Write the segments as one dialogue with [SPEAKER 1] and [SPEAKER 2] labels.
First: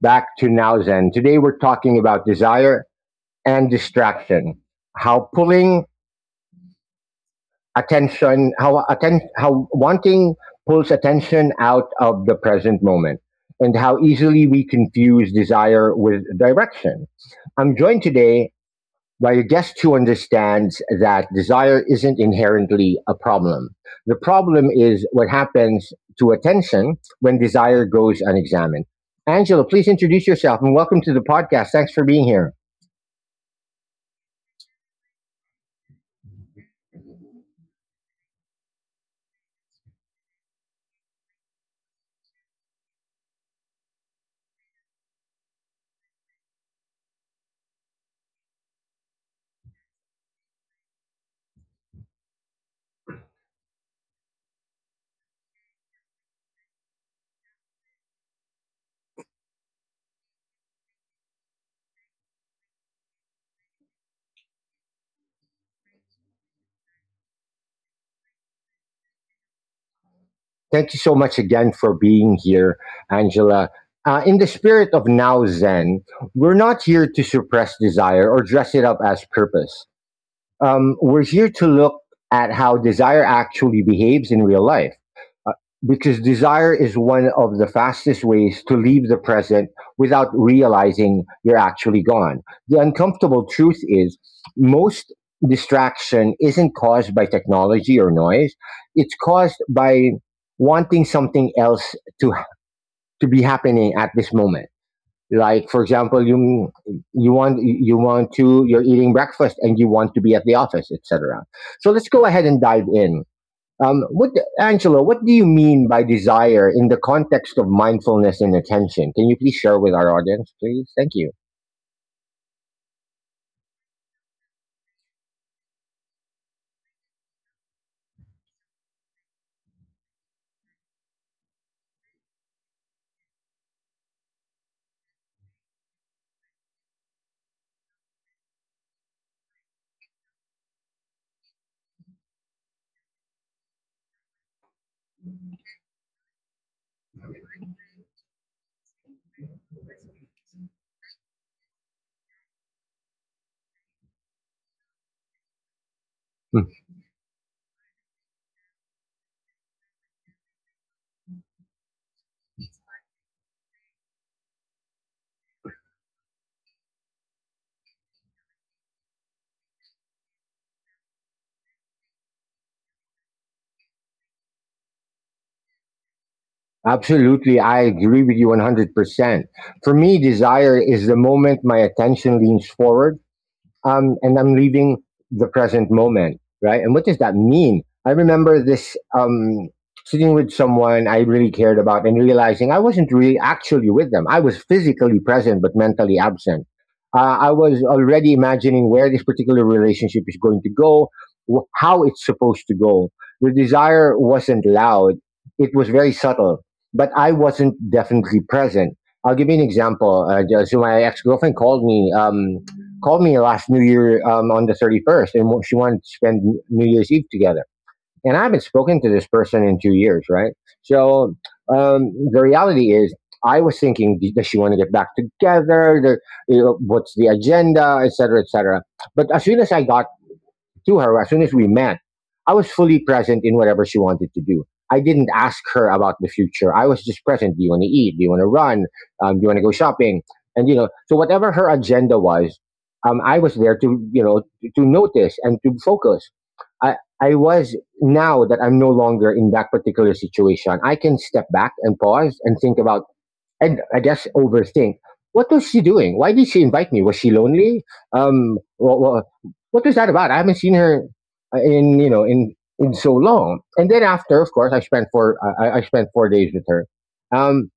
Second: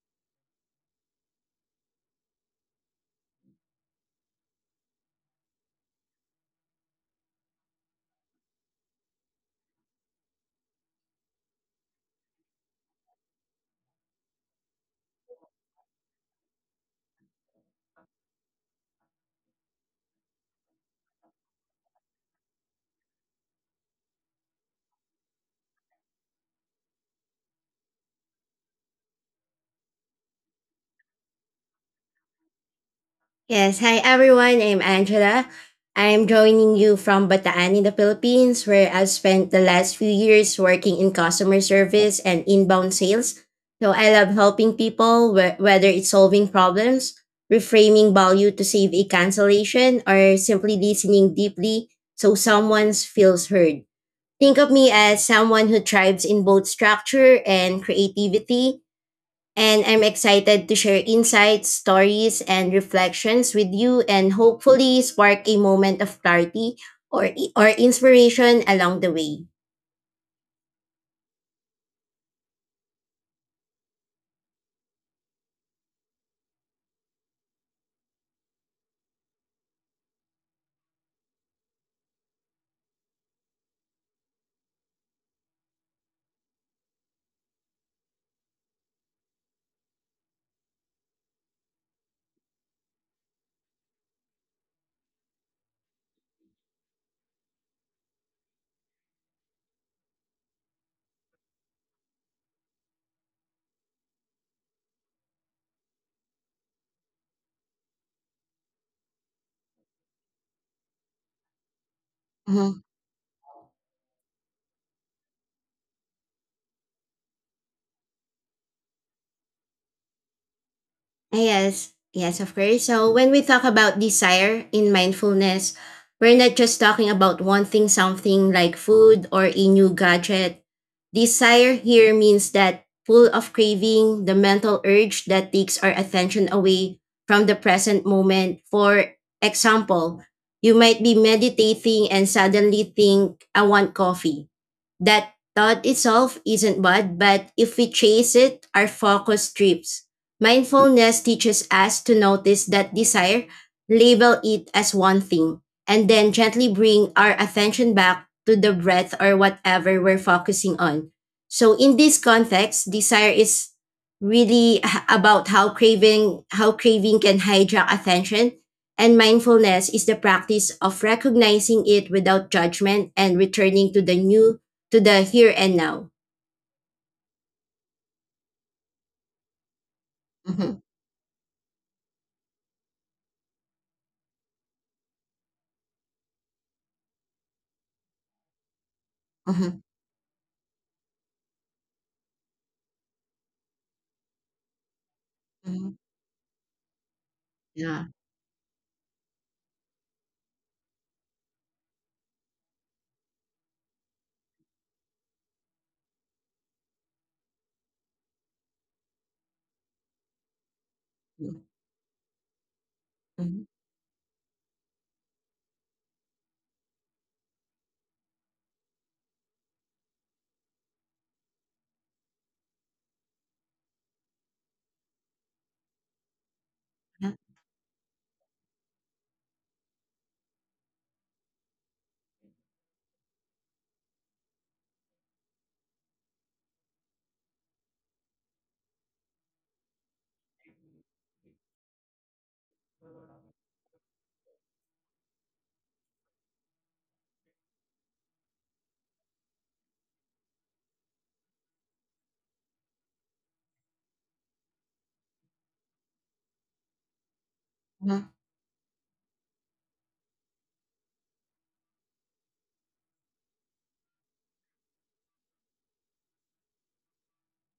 [SPEAKER 1] back to Now Zen. Today we're talking about desire and distraction. How pulling attention, how atten- how wanting pulls attention out of the present moment, and how easily we confuse desire with direction. I'm joined today by a guest who understands that desire isn't inherently a problem. The problem is what happens to attention when desire goes unexamined. Angela, please introduce yourself and welcome to the podcast. Thanks for being here.
[SPEAKER 2] Yes, hi everyone. I'm Angela. I'm joining you from Bataan in the Philippines, where I've spent the last few years working in customer service and inbound sales. So I love helping people, whether it's solving problems, reframing value to save a cancellation, or simply listening deeply so someone feels heard. Think of me as someone who thrives in both structure and creativity. And I'm excited to share insights, stories, and reflections with you and hopefully spark a moment of clarity or, or inspiration along the way.
[SPEAKER 1] Thank you so much again for being here, Angela. In the spirit of Now Zen, we're not here to suppress desire or dress it up as purpose. We're here to look at how desire actually behaves in real life. Uh, Because desire is one of the fastest ways to leave the present without realizing you're actually gone. The uncomfortable truth is, most distraction isn't caused by technology or noise, it's caused by wanting something else to, to be happening at this moment. Like, for example, you you want to you're eating breakfast and you want to be at the office, etc. So let's go ahead and
[SPEAKER 2] Mm-hmm.
[SPEAKER 1] dive in. What, Angelo, what do you mean by desire in the context of mindfulness and attention? Can you please share with our audience, please? Thank you.
[SPEAKER 2] Yes, yes, of course. So when we talk about desire in mindfulness, we're not just talking about wanting something like food or a new gadget. Desire here means that pull of craving, the mental urge that takes our attention away from the present moment. For example, you might be meditating and suddenly think, I want coffee. That thought itself isn't bad, but if we chase it, our focus strips. Mindfulness teaches us to notice that desire, label it as one thing, and then gently
[SPEAKER 1] Hmm.
[SPEAKER 2] bring our attention back to the breath or whatever we're focusing on. So in this context, desire is really about how craving can hijack attention, and mindfulness is the practice of recognizing it without judgment and returning to the here and now.
[SPEAKER 1] Absolutely, I agree with you 100%. For me,
[SPEAKER 2] Mm-hmm.
[SPEAKER 1] desire is the moment my attention leans forward, and I'm leaving the present moment, right? And what does that mean? I remember this, sitting with someone I really cared about and realizing I wasn't really actually with them. I was physically present but
[SPEAKER 2] Hmm.
[SPEAKER 1] mentally absent. I was
[SPEAKER 2] Yeah.
[SPEAKER 1] already imagining where this particular relationship is going to go, how it's supposed to go. The desire wasn't loud, it was very subtle, but I wasn't definitely present. I'll give you an example. So my ex girlfriend called me last New Year on the 31st, and she wanted to spend New Year's Eve together. And I haven't spoken to this person in 2 years, right? So the reality is, I was thinking, does she want to get back together? The, you know, what's the agenda, et cetera, et cetera. But as soon as I got to her as soon as we met, I was fully present in whatever she wanted to do. I didn't ask her about the future. I was just present. Do you want to eat? Do you want to run? Do you want to go shopping? And you know, so whatever her agenda was, I was there to, you know, to notice and to focus. I I was now that I'm no longer in that particular situation, I can step back and pause and think about, and I guess overthink. What was she doing? Why did she invite me? Was she lonely?
[SPEAKER 2] Mm-hmm.
[SPEAKER 1] Um, what, what, what was that about? I haven't seen her in, you know, in so long. And then after, of course, I spent 4 days with her. Um,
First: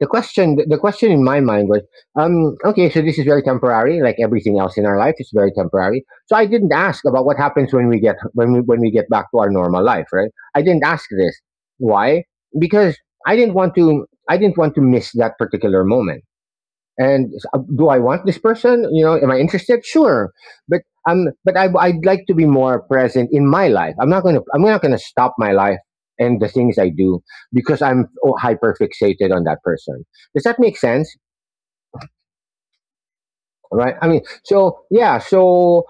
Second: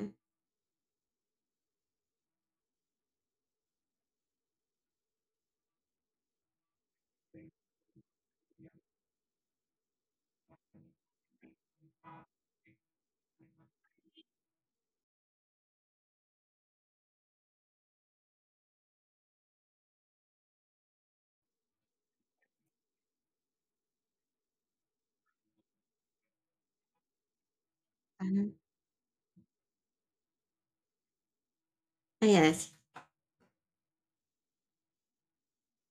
[SPEAKER 1] the question the question in my mind was, okay, so this is very temporary, like everything else in our life is very temporary. So I didn't ask about what happens when we get back to our normal life, right? I didn't ask this. Why? Because I didn't want to I didn't want to miss that particular moment. And do I want this person? You know, am I interested? Sure, but but I'd like to be more present in my life. I'm not gonna stop my life and the things I do because I'm,
[SPEAKER 2] mhm.
[SPEAKER 1] hyper fixated on that person. Does that make sense?
[SPEAKER 2] Ah, yes.
[SPEAKER 1] Right? I mean, so yeah. So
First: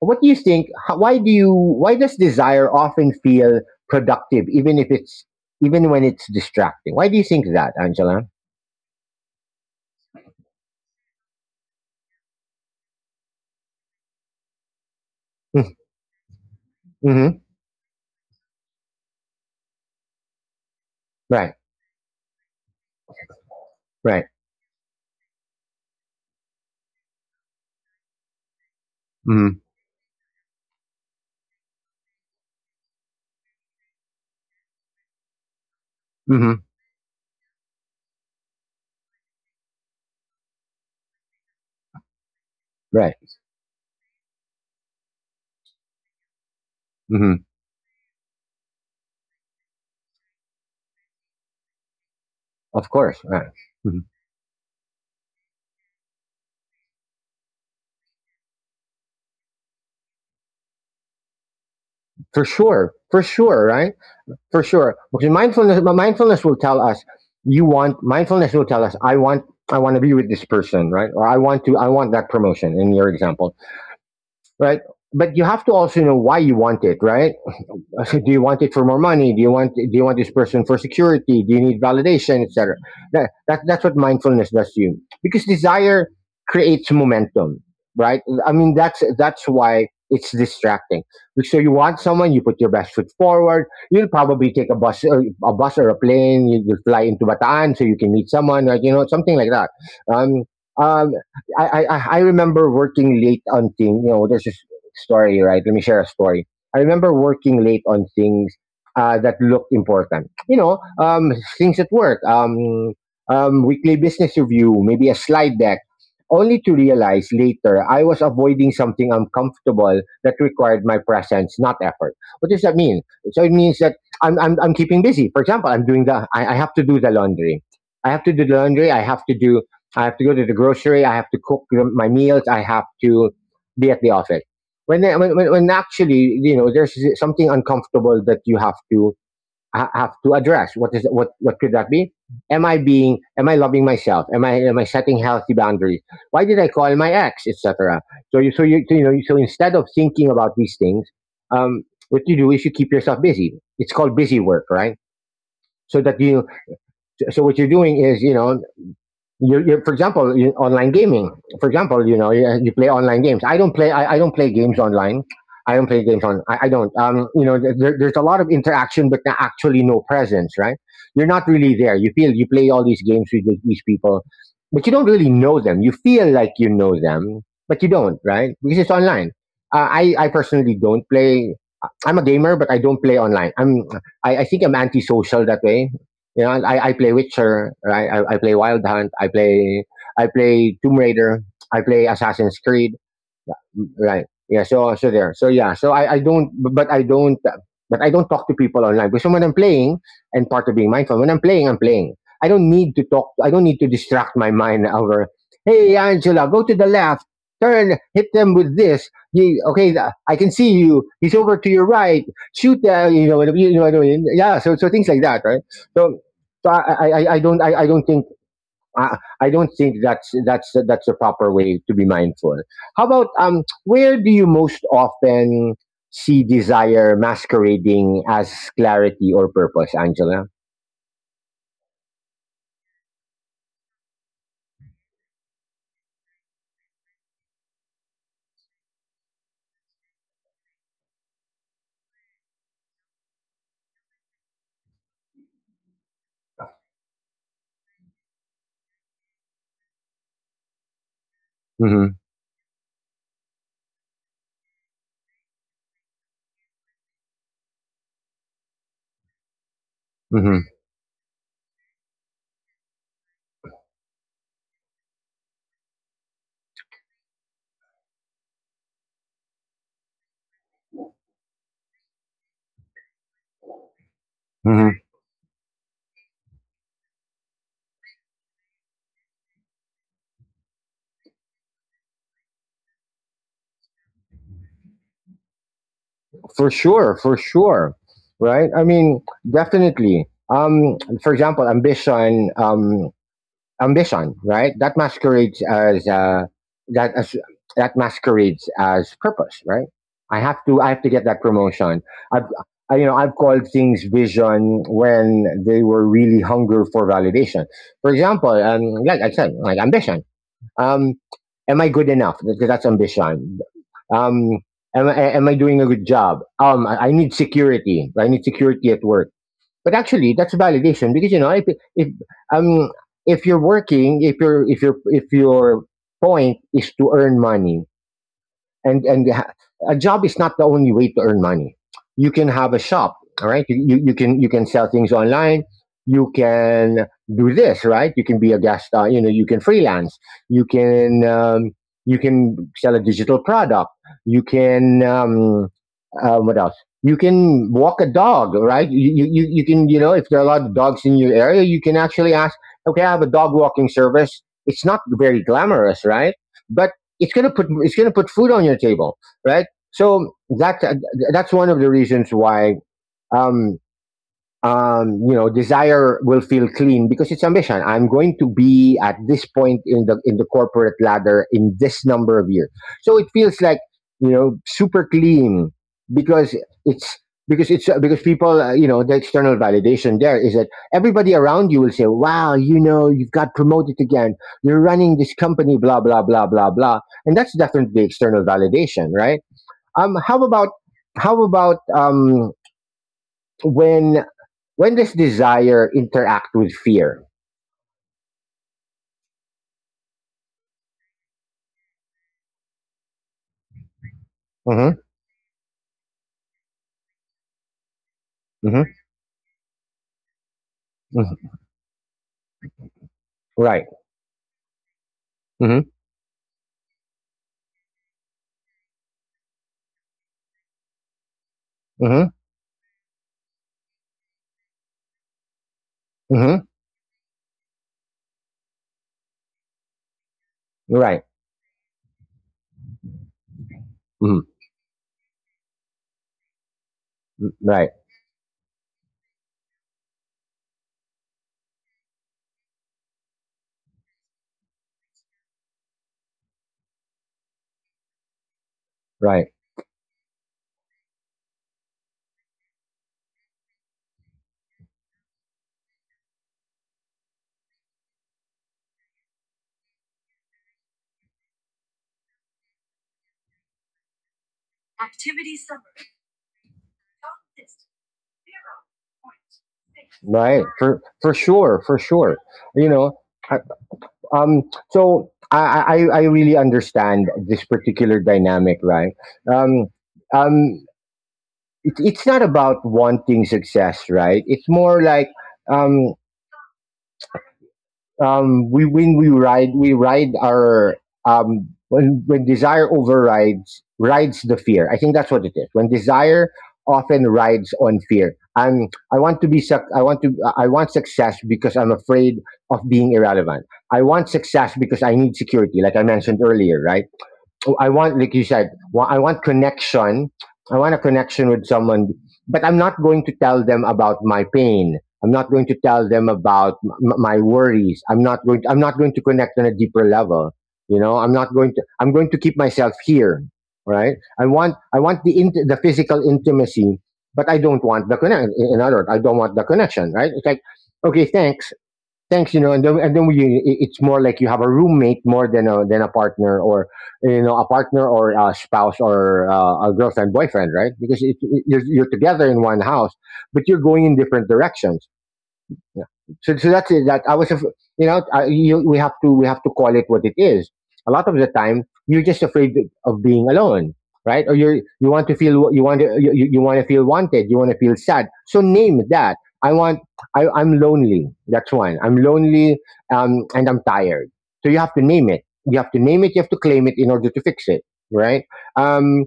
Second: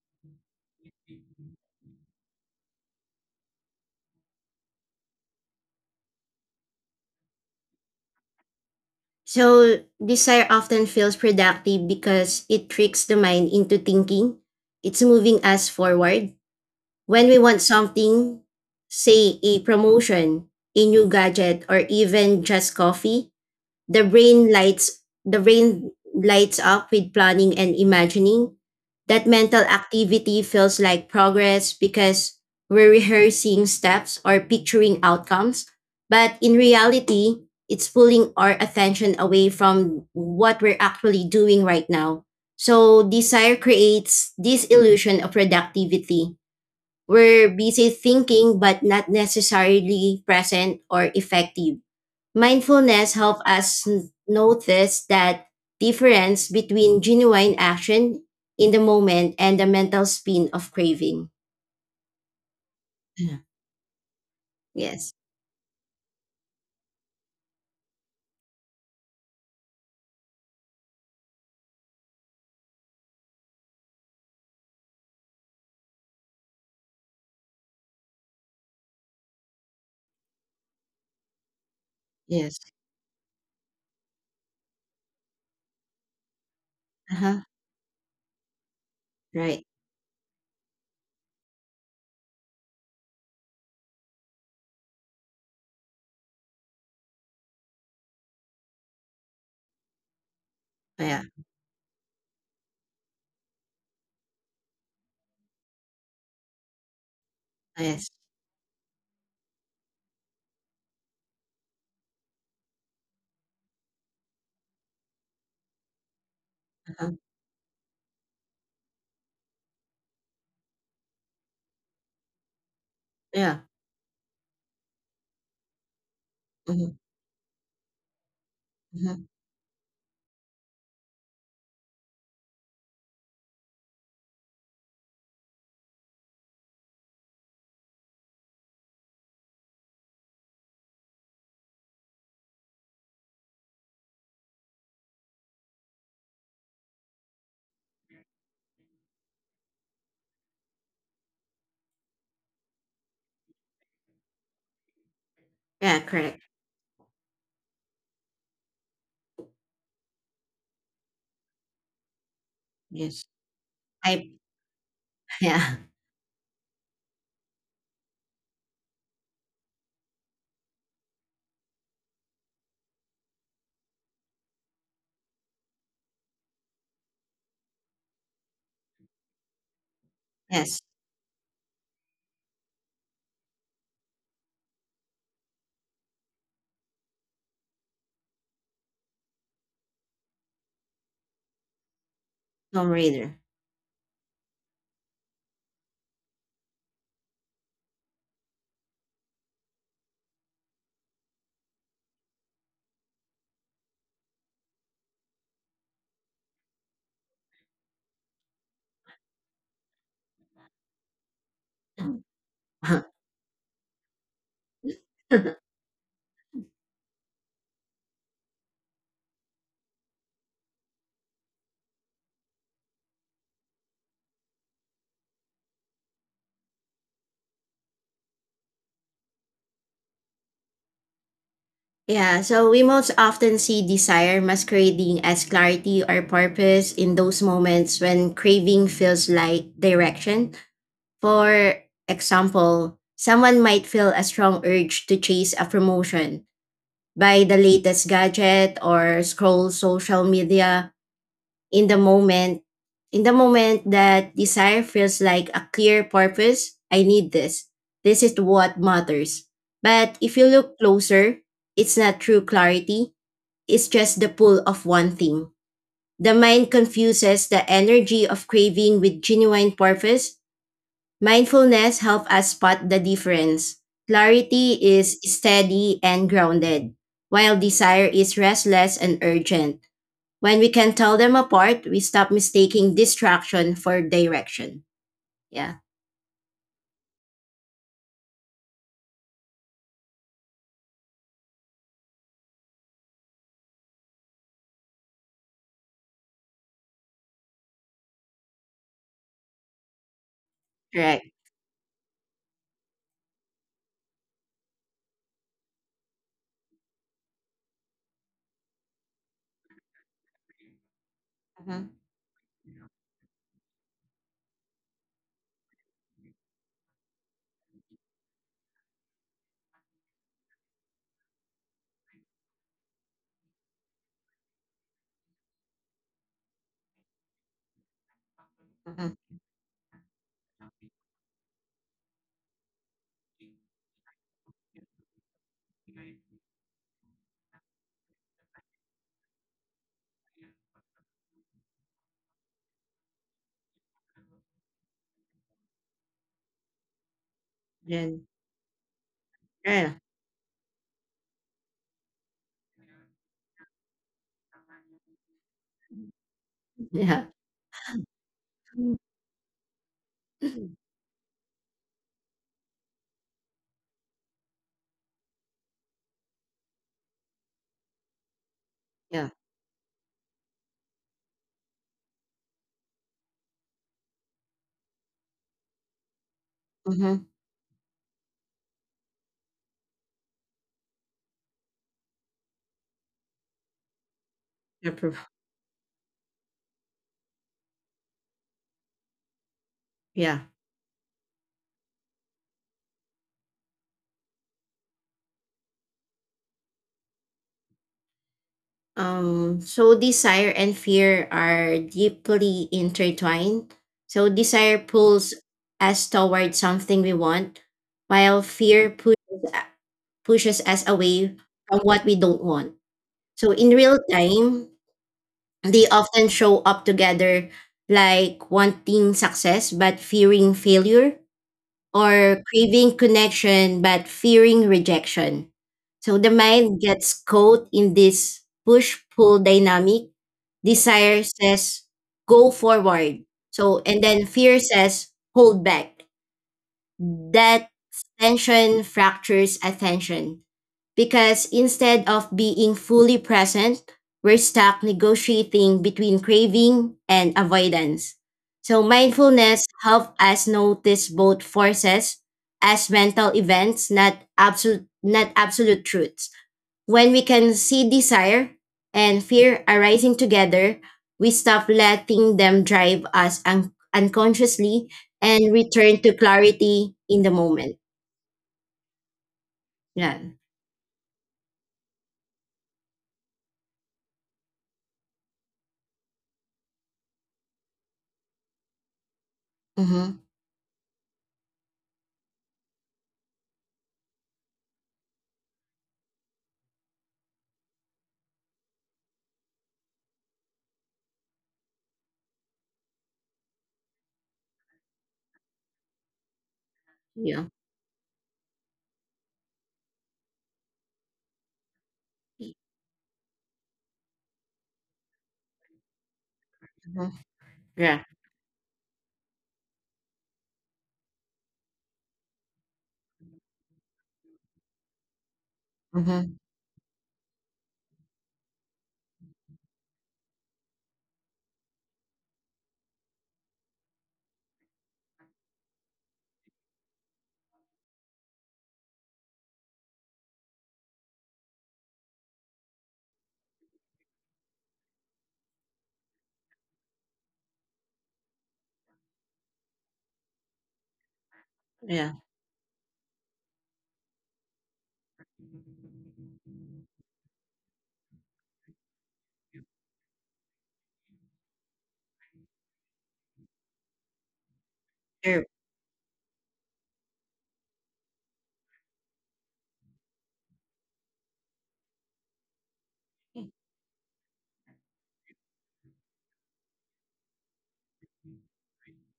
[SPEAKER 1] what do you think? Why do you? Why does desire often feel productive, even if it's even when it's distracting? Why do you think that, Angela?
[SPEAKER 2] So, desire often feels productive because it tricks the mind into thinking it's moving us forward. When we
[SPEAKER 1] Mm-hmm.
[SPEAKER 2] want something, say a promotion, a new
[SPEAKER 1] Right.
[SPEAKER 2] gadget, or even just coffee, The
[SPEAKER 1] Right.
[SPEAKER 2] brain lights the brain lights up with planning and imagining. That
[SPEAKER 1] Mm-hmm.
[SPEAKER 2] mental activity feels like progress because we're rehearsing steps or picturing outcomes. But in
[SPEAKER 1] Mm-hmm.
[SPEAKER 2] reality, it's pulling our attention away from what we're actually doing right now. So
[SPEAKER 1] Right.
[SPEAKER 2] desire creates this illusion of productivity.
[SPEAKER 1] Hmm.
[SPEAKER 2] We're busy thinking but not necessarily present or effective.
[SPEAKER 1] Of
[SPEAKER 2] Mindfulness
[SPEAKER 1] course,
[SPEAKER 2] helps
[SPEAKER 1] right.
[SPEAKER 2] us
[SPEAKER 1] Mhm.
[SPEAKER 2] notice that difference between genuine action in the moment and the mental spin of craving.
[SPEAKER 1] For
[SPEAKER 2] Yeah.
[SPEAKER 1] sure, right? For sure.
[SPEAKER 2] Yes.
[SPEAKER 1] Because mindfulness will tell us, you want mindfulness will tell us, I want, I want to be with this person, right? Or I want that promotion in your example, right? But you have to also know why you want it, right? Do you want it for more money? Do you want this person for security? Do you need validation,
[SPEAKER 2] Yes.
[SPEAKER 1] etc.? That's what mindfulness does to you, because desire creates
[SPEAKER 2] Uh huh.
[SPEAKER 1] momentum, right? I mean, that's
[SPEAKER 2] Right.
[SPEAKER 1] why it's distracting. So you want someone, you put your best foot forward. You'll probably take a bus, or a plane. You will fly into Bataan so you can meet someone, like, you know, something like that. Um, um,
[SPEAKER 2] Yeah.
[SPEAKER 1] I remember working late on thing. You know, there's this story, right? Let me share a story. I remember working late on
[SPEAKER 2] Yes.
[SPEAKER 1] things that looked important. You know, things at work, weekly business review, maybe a slide deck, only to
[SPEAKER 2] Uh-huh.
[SPEAKER 1] realize later I was avoiding something uncomfortable that required my presence, not effort. What does that mean? So it
[SPEAKER 2] Yeah.
[SPEAKER 1] means that I'm keeping busy. For example, I have to
[SPEAKER 2] Mm-hmm.
[SPEAKER 1] do the laundry. I have to do the laundry. I have
[SPEAKER 2] Mm-hmm.
[SPEAKER 1] to do, I have to go to the grocery. I have to cook my meals. I have to be at the office when actually, you know, there's something uncomfortable that you have to have to address. What is, what could that be? Am I being, am I loving myself? Am I, setting healthy boundaries? Why did I call my ex, etc.? You know, so instead of thinking about these things, what you do is you keep yourself busy. It's called busy work, right?
[SPEAKER 2] Yeah.
[SPEAKER 1] so that
[SPEAKER 2] Correct.
[SPEAKER 1] you so what you're doing is, you know, you for example, online gaming. For example, you know, you play online
[SPEAKER 2] Yes.
[SPEAKER 1] games. I
[SPEAKER 2] I.
[SPEAKER 1] don't play games online.
[SPEAKER 2] Yeah.
[SPEAKER 1] I don't play games on I don't, you know, there's a lot of interaction but not actually, no presence, right? You're not really there. You feel you play all these games with these people, but you don't really know them. You feel like you know them, but you don't, right? Because it's online. I personally
[SPEAKER 2] Yes.
[SPEAKER 1] don't play. I'm a gamer, but I don't play online. I think I'm antisocial that way. You know, I play Witcher, right? I play Wild Hunt, I play Tomb Raider, I play Assassin's
[SPEAKER 2] Tomb
[SPEAKER 1] Creed.
[SPEAKER 2] Raider.
[SPEAKER 1] Right. Yeah. So so there. So yeah. So I don't, but I don't talk to people online because when I'm playing, and part of being mindful, when I'm playing, I'm playing. I don't need to talk. I don't need to distract my mind over. Hey Angela, go to the left. Turn. Hit them with this. Okay, I can see you. He's over to your right. Shoot that. You know. You know what I mean? Yeah. So so things like that, right? So. I don't think, I don't think that's, that's a proper way to be mindful. How about where do you most often see desire masquerading as clarity or purpose, Angela?
[SPEAKER 2] Yeah, so we most often see desire masquerading as clarity or purpose in those moments when craving feels like direction. For example, someone might feel a strong urge to chase a promotion, buy the latest gadget, or scroll social media in the
[SPEAKER 1] Mm-hmm,
[SPEAKER 2] moment. In the moment, that desire feels like a clear purpose. I need this. This is what matters. But if you
[SPEAKER 1] mm-hmm,
[SPEAKER 2] look closer, it's not true clarity, it's just the pull of one thing. The mind confuses the energy of craving with genuine purpose. Mindfulness helps us spot the difference. Clarity
[SPEAKER 1] mm-hmm.
[SPEAKER 2] is steady and grounded, while desire is restless and urgent. When we can tell them apart, we stop mistaking distraction for direction. Yeah,
[SPEAKER 1] For sure, right? I mean, definitely. Um, for example, ambition, right? That masquerades as that as, that masquerades as purpose, right? I have to get
[SPEAKER 2] correct.
[SPEAKER 1] that promotion. I've you know, I've called things vision when they were really hunger for validation. For example, like I said, like ambition. Um, am I
[SPEAKER 2] Mm-hmm.
[SPEAKER 1] good enough? Because that's ambition. Um, am I doing a good job? Um, I need security. I need security at work. But actually, that's validation because, you know, if um if you're working, if your point is to earn money, and
[SPEAKER 2] Mm-hmm.
[SPEAKER 1] and ha- a job is not the only way to earn money. You can have a shop, all right. You can, you can sell things online. You can do this, right? You can be a guest, you know. You can freelance. You can um, you can sell a digital product. You can what else? You can walk a
[SPEAKER 2] Yeah,
[SPEAKER 1] dog, right? You can, you
[SPEAKER 2] yeah,
[SPEAKER 1] know, if there are a lot of dogs in your area, you can actually ask, okay, I have a dog walking service. It's not very glamorous, right? But
[SPEAKER 2] yeah.
[SPEAKER 1] it's going to put food on your
[SPEAKER 2] Mm.
[SPEAKER 1] table, right? So that's one of the reasons why, um, you know, desire will feel clean because it's ambition. I'm going to be at
[SPEAKER 2] Yeah.
[SPEAKER 1] this point in the corporate ladder in this number of years. So it feels like you know super clean because it's
[SPEAKER 2] Mm-hmm.
[SPEAKER 1] because it's because people you know, the external validation there is that everybody around you will say, wow, you know, you've got promoted again, you're running this company, blah blah blah blah blah, and that's definitely external validation, right? um how
[SPEAKER 2] Yeah.
[SPEAKER 1] about how about um when when does desire interact with fear?
[SPEAKER 2] So desire and fear are deeply intertwined. So desire
[SPEAKER 1] Hmm.
[SPEAKER 2] pulls us toward something we want, while
[SPEAKER 1] Hmm.
[SPEAKER 2] fear pushes, pushes us away
[SPEAKER 1] Hmm.
[SPEAKER 2] from what we don't want. So in
[SPEAKER 1] Right.
[SPEAKER 2] real time,
[SPEAKER 1] Hmm.
[SPEAKER 2] they often show up together, like wanting success but fearing failure,
[SPEAKER 1] Hmm.
[SPEAKER 2] or craving connection but fearing rejection. So the
[SPEAKER 1] Hmm.
[SPEAKER 2] mind gets caught in this push pull dynamic.
[SPEAKER 1] Right.
[SPEAKER 2] Desire says, go forward. So, and then
[SPEAKER 1] Hmm.
[SPEAKER 2] fear says, hold back. That
[SPEAKER 1] Right.
[SPEAKER 2] tension fractures attention because instead of being fully present, we're stuck negotiating between craving and avoidance. So
[SPEAKER 1] Right.
[SPEAKER 2] mindfulness helps us notice both forces as mental events, not absolute truths. When we can see desire and fear arising together, we stop letting them drive us unconsciously and return to clarity in the moment. Yeah.
[SPEAKER 1] Right. For sure. For sure. You know. I- So I really understand this particular dynamic. Right. Um.
[SPEAKER 2] Mm-hmm.
[SPEAKER 1] Um. It's not about wanting success. Right. It's more like um. We when we ride our when desire overrides rides the fear. I think that's what it is. When desire often
[SPEAKER 2] Yeah.
[SPEAKER 1] rides on fear. I want to be suc- I want to I want success because I'm afraid of being irrelevant. I want success because I need security, like I mentioned earlier, right?
[SPEAKER 2] Mhm.
[SPEAKER 1] Oh, I
[SPEAKER 2] Yeah.
[SPEAKER 1] want, like you said, I want connection. I want a connection with someone, but I'm not going to tell them about my pain. I'm not going to tell them
[SPEAKER 2] Mhm.
[SPEAKER 1] about my worries. I'm not going to connect on a deeper level. You know, I'm not going to. I'm going to keep myself here, right? I want the the physical intimacy, but I don't want the connection. In other words, I don't want the connection, right? It's like, okay, thanks. Thanks, you know, and then we, it- it's more like you have a roommate more than a partner or you know, a partner or a spouse or a girlfriend, boyfriend, right? Because you're
[SPEAKER 2] Yeah.
[SPEAKER 1] together in one house, but you're going in different directions. Yeah. So that's it. That I was, af- You know, we have to call it what it is. A lot of the time, you're just afraid of being alone, right? Or you want to
[SPEAKER 2] True.
[SPEAKER 1] feel, you want to, you want to feel wanted. You want to feel sad. So name that. I want. I'm lonely. That's one. I'm lonely, and I'm tired. So you have to name it. You have to name it. You have to claim it in order to fix it, right? Um,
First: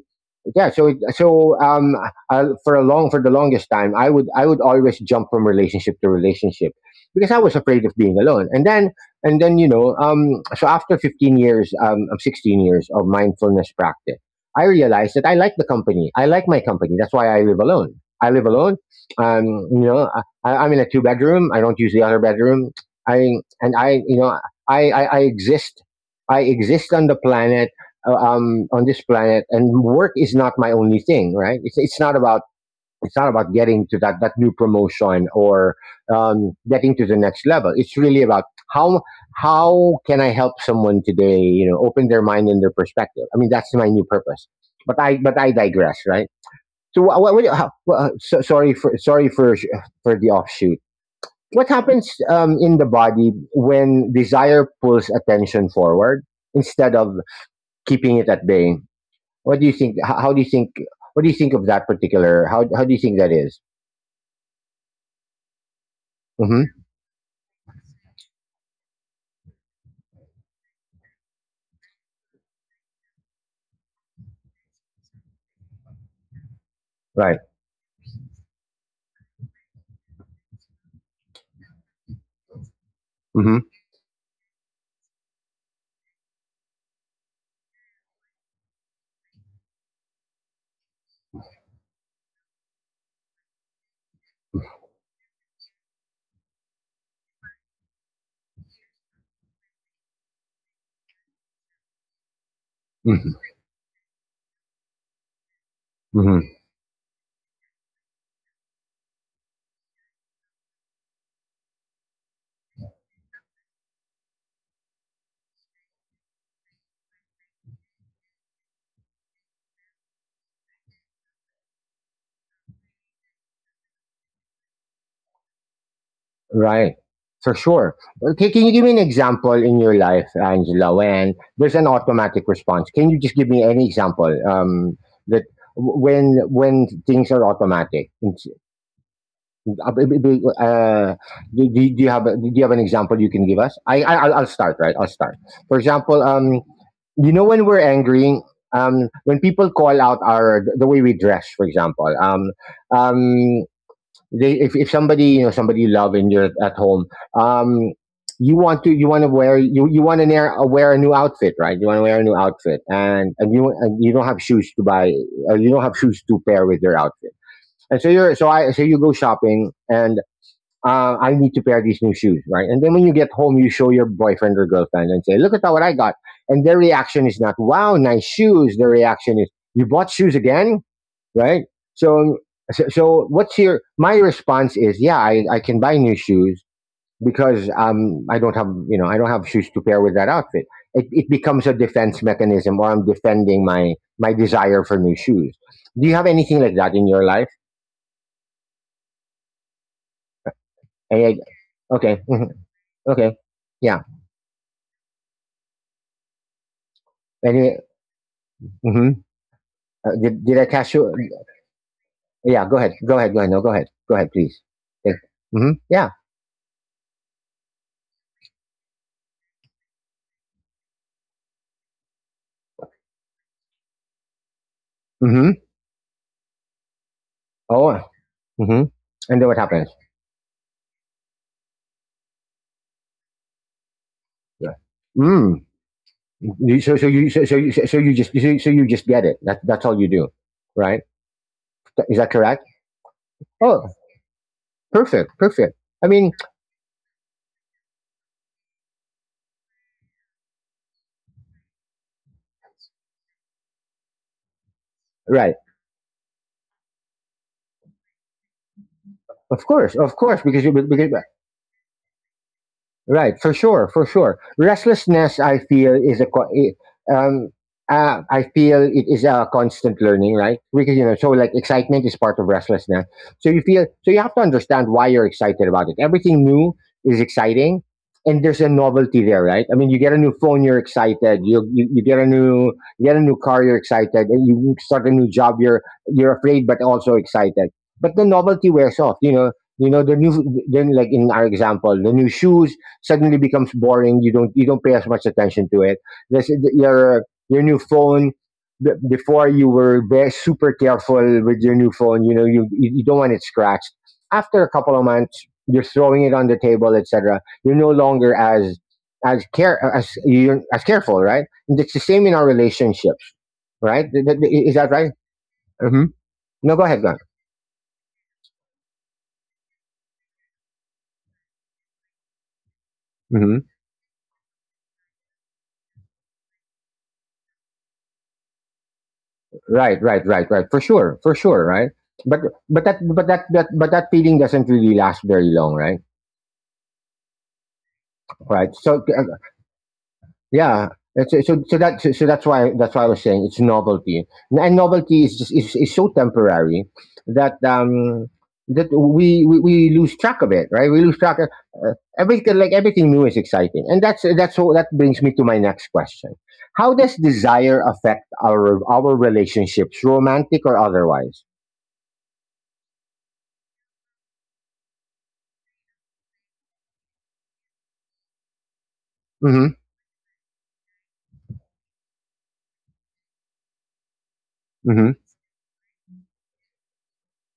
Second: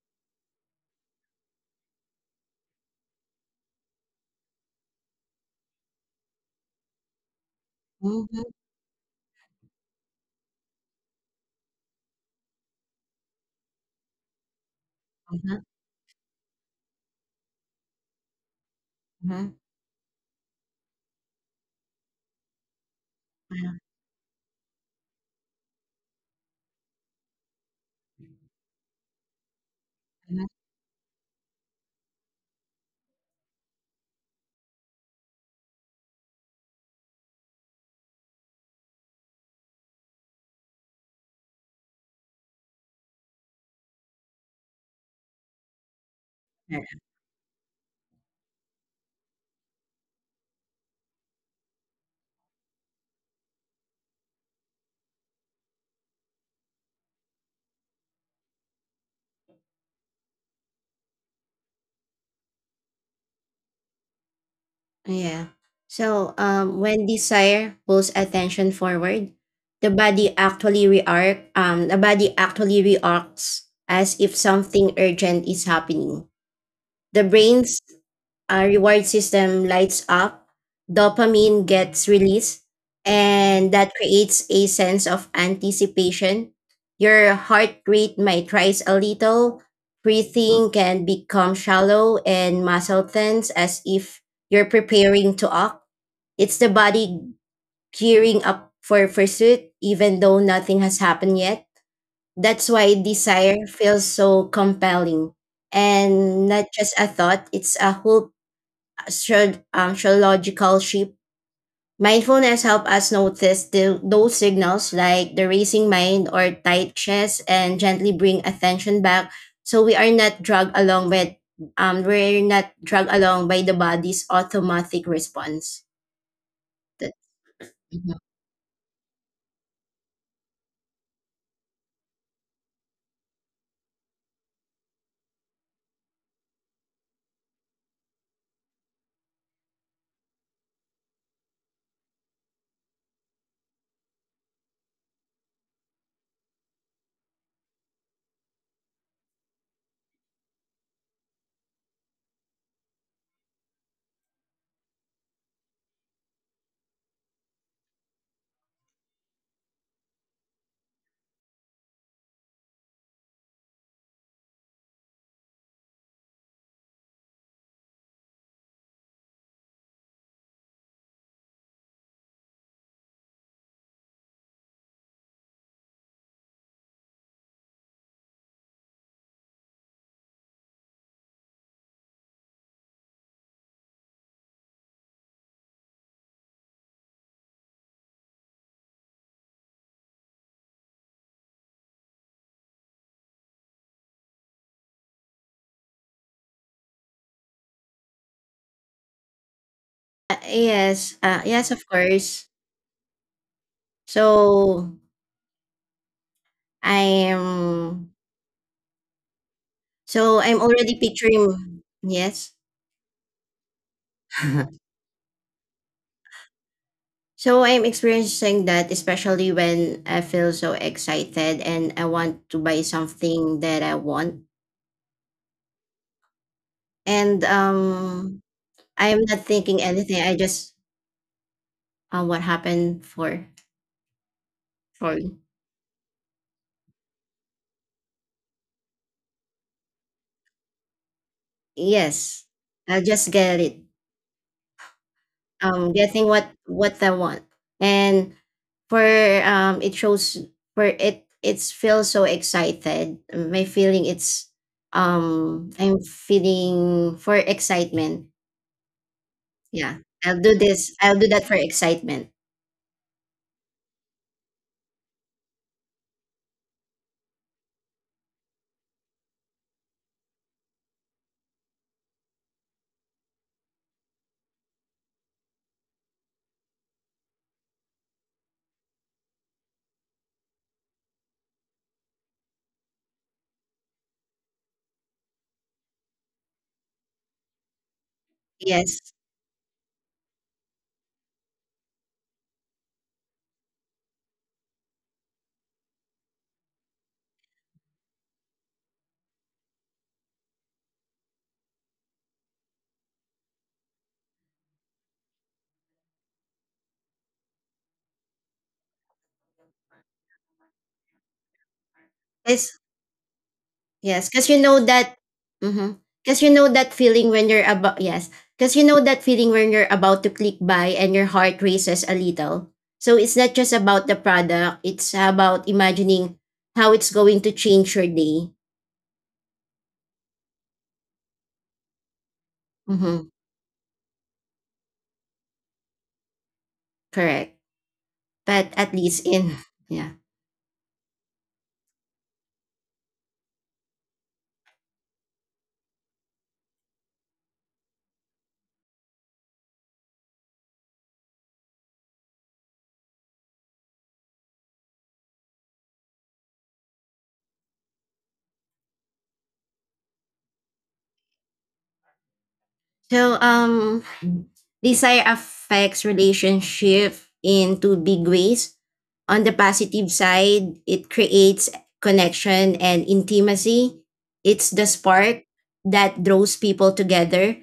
[SPEAKER 1] yeah. So it, so for a long for the longest time, I would always jump from relationship to relationship because I was afraid of being alone,
[SPEAKER 2] Mhm.
[SPEAKER 1] and then you know, so after 15 years, of 16 years of mindfulness practice, I realized that
[SPEAKER 2] Mhm.
[SPEAKER 1] I like my company. That's why I live alone. I live alone. um,
[SPEAKER 2] Mhm.
[SPEAKER 1] you know, I'm in a two bedroom. I don't use the other bedroom. i
[SPEAKER 2] Yeah.
[SPEAKER 1] and i you know, I exist. I exist on this planet, and work is
[SPEAKER 2] Mhm.
[SPEAKER 1] not my only thing, right? It's not about getting to that new promotion or getting to the next level. It's really about how how can I help someone today? You know, open their mind and their perspective. I mean, that's my new purpose. But I digress, right?
[SPEAKER 2] Yeah.
[SPEAKER 1] So what, how, well, so, sorry for sorry for the offshoot. What happens in the body when desire pulls attention forward instead of keeping it at bay? What do you think? What do you think of that particular? How do you think that is?
[SPEAKER 2] Yeah. So,
[SPEAKER 1] Mm-hmm.
[SPEAKER 2] when desire pulls attention forward, the body actually react. The body actually reacts as if something urgent is happening. The
[SPEAKER 1] Right.
[SPEAKER 2] brain's Our reward system lights up, dopamine gets released,
[SPEAKER 1] Mm-hmm.
[SPEAKER 2] and that creates a sense of anticipation. Your heart rate might rise a little, breathing can become shallow, and muscle tense as if you're preparing to act. It's the body gearing up for pursuit, even though nothing has happened yet. That's why
[SPEAKER 1] Mm-hmm.
[SPEAKER 2] desire feels so compelling,
[SPEAKER 1] Mm-hmm.
[SPEAKER 2] and not just a thought, it's a whole astrological shape. Mindfulness help us notice the, those signals like the racing mind or tight chest and gently bring attention back so we are not dragged along by the body's automatic response.
[SPEAKER 1] Right.
[SPEAKER 2] That-
[SPEAKER 1] For sure.
[SPEAKER 2] Mhm.
[SPEAKER 1] Okay, can you give me an example in your life, Angela, when there's an automatic response? Can you just give me any example, that when things are automatic in, Uh, uh, do do you have do you have an example you can give us? I'll start. Right, I'll start. For example, you know, when we're angry, when people call out our the way we dress, for example, um, they, if somebody, you know, somebody you love and you're at home, um, you want to wear you you want to wear, wear a new outfit, right? You want to wear a new outfit, and and you don't have shoes to buy, or you don't have shoes to pair with your outfit. And so you're, so I so you go shopping, and I need to pair these new shoes, right? And then when you get home, you show your boyfriend or girlfriend and say, look at what I got. And their reaction is not, wow, nice shoes. Their reaction is, you bought shoes again, right? So, so what's your, my response is, yeah, I can buy new shoes because I don't have, you know, I don't have shoes to pair with that outfit. It becomes a defense mechanism, or I'm defending my desire for new shoes. Do you have anything like that in your life?
[SPEAKER 2] Yes,
[SPEAKER 1] Eh,
[SPEAKER 2] yes, of
[SPEAKER 1] okay.
[SPEAKER 2] course.
[SPEAKER 1] Mhm. Okay. Yeah.
[SPEAKER 2] So I
[SPEAKER 1] Anyway.
[SPEAKER 2] am
[SPEAKER 1] Mhm.
[SPEAKER 2] so
[SPEAKER 1] Did
[SPEAKER 2] I'm
[SPEAKER 1] I catch
[SPEAKER 2] already
[SPEAKER 1] you?
[SPEAKER 2] picturing yes.
[SPEAKER 1] Yeah, go ahead. Go ahead. Go ahead. No, go ahead. Go ahead, please. Mm-hmm. Yeah.
[SPEAKER 2] So I'm experiencing that especially when I feel so excited and I want to buy something that I want.
[SPEAKER 1] Mm-hmm.
[SPEAKER 2] And
[SPEAKER 1] Oh. Mm-hmm.
[SPEAKER 2] I'm
[SPEAKER 1] And then
[SPEAKER 2] not
[SPEAKER 1] what
[SPEAKER 2] thinking
[SPEAKER 1] happens?
[SPEAKER 2] anything. I just what happened for
[SPEAKER 1] Yeah.
[SPEAKER 2] for
[SPEAKER 1] Mm. So so you just so, so you just get it. That's all you do, right? Is that
[SPEAKER 2] yes.
[SPEAKER 1] correct?
[SPEAKER 2] I'll just get it.
[SPEAKER 1] Oh, perfect, perfect.
[SPEAKER 2] Um,
[SPEAKER 1] I
[SPEAKER 2] getting
[SPEAKER 1] mean,
[SPEAKER 2] what I want. And for it shows for it it's feels so excited. My feeling it's
[SPEAKER 1] right.
[SPEAKER 2] I'm feeling for excitement. Yeah,
[SPEAKER 1] Of
[SPEAKER 2] I'll
[SPEAKER 1] course,
[SPEAKER 2] do
[SPEAKER 1] because you
[SPEAKER 2] this.
[SPEAKER 1] because
[SPEAKER 2] I'll do that for excitement.
[SPEAKER 1] right, for sure, for sure. Restlessness, I feel, is I feel it is a constant learning, right? Because you know, so like excitement is part of restlessness. So you feel, so you have to understand why you're excited about it. Everything new is exciting, and there's a novelty there, right? I mean, you get a new phone, you're excited. You get a new car, you're excited, and you start a new job, you're afraid but also excited. But the novelty wears
[SPEAKER 2] Yes.
[SPEAKER 1] off, you know. You know the new, then like in our example, the new shoes, suddenly becomes boring. You don't pay as much attention to it. This, your your new phone, before, you were very super careful with your new phone. You know, you don't want it scratched. After a couple of months, you're throwing it on the table, etc. You're no longer as care as you're as careful, right? And it's the same in our
[SPEAKER 2] Yes.
[SPEAKER 1] relationships, right?
[SPEAKER 2] Yes. Because you
[SPEAKER 1] Is
[SPEAKER 2] know
[SPEAKER 1] that
[SPEAKER 2] that.
[SPEAKER 1] right?
[SPEAKER 2] Mm-hmm.
[SPEAKER 1] Mm-hmm.
[SPEAKER 2] Because you know
[SPEAKER 1] No, go
[SPEAKER 2] that
[SPEAKER 1] ahead, man.
[SPEAKER 2] feeling when you're about. Yes. Because you know that feeling when you're about to click buy and your heart races a little. So it's not
[SPEAKER 1] Mm-hmm.
[SPEAKER 2] just about the product, it's about imagining how it's going to change your day.
[SPEAKER 1] Right, right, right, right. For sure, right. But but
[SPEAKER 2] Mm-hmm.
[SPEAKER 1] that but that feeling doesn't really last very long, right?
[SPEAKER 2] Correct. But
[SPEAKER 1] Right.
[SPEAKER 2] at
[SPEAKER 1] So
[SPEAKER 2] least in. Yeah.
[SPEAKER 1] yeah, it's- so that's why I was saying it's novelty, and novelty is just is so temporary that we, we lose track of it, right? We lose track of everything. Like everything new is exciting, and that's so that brings me to my next question: how does desire affect our relationships, romantic or otherwise?
[SPEAKER 2] So desire affects relationship in two big ways. On the
[SPEAKER 1] Mm-hmm.
[SPEAKER 2] positive side, it creates connection and intimacy. It's the
[SPEAKER 1] Mm-hmm.
[SPEAKER 2] spark that draws people together,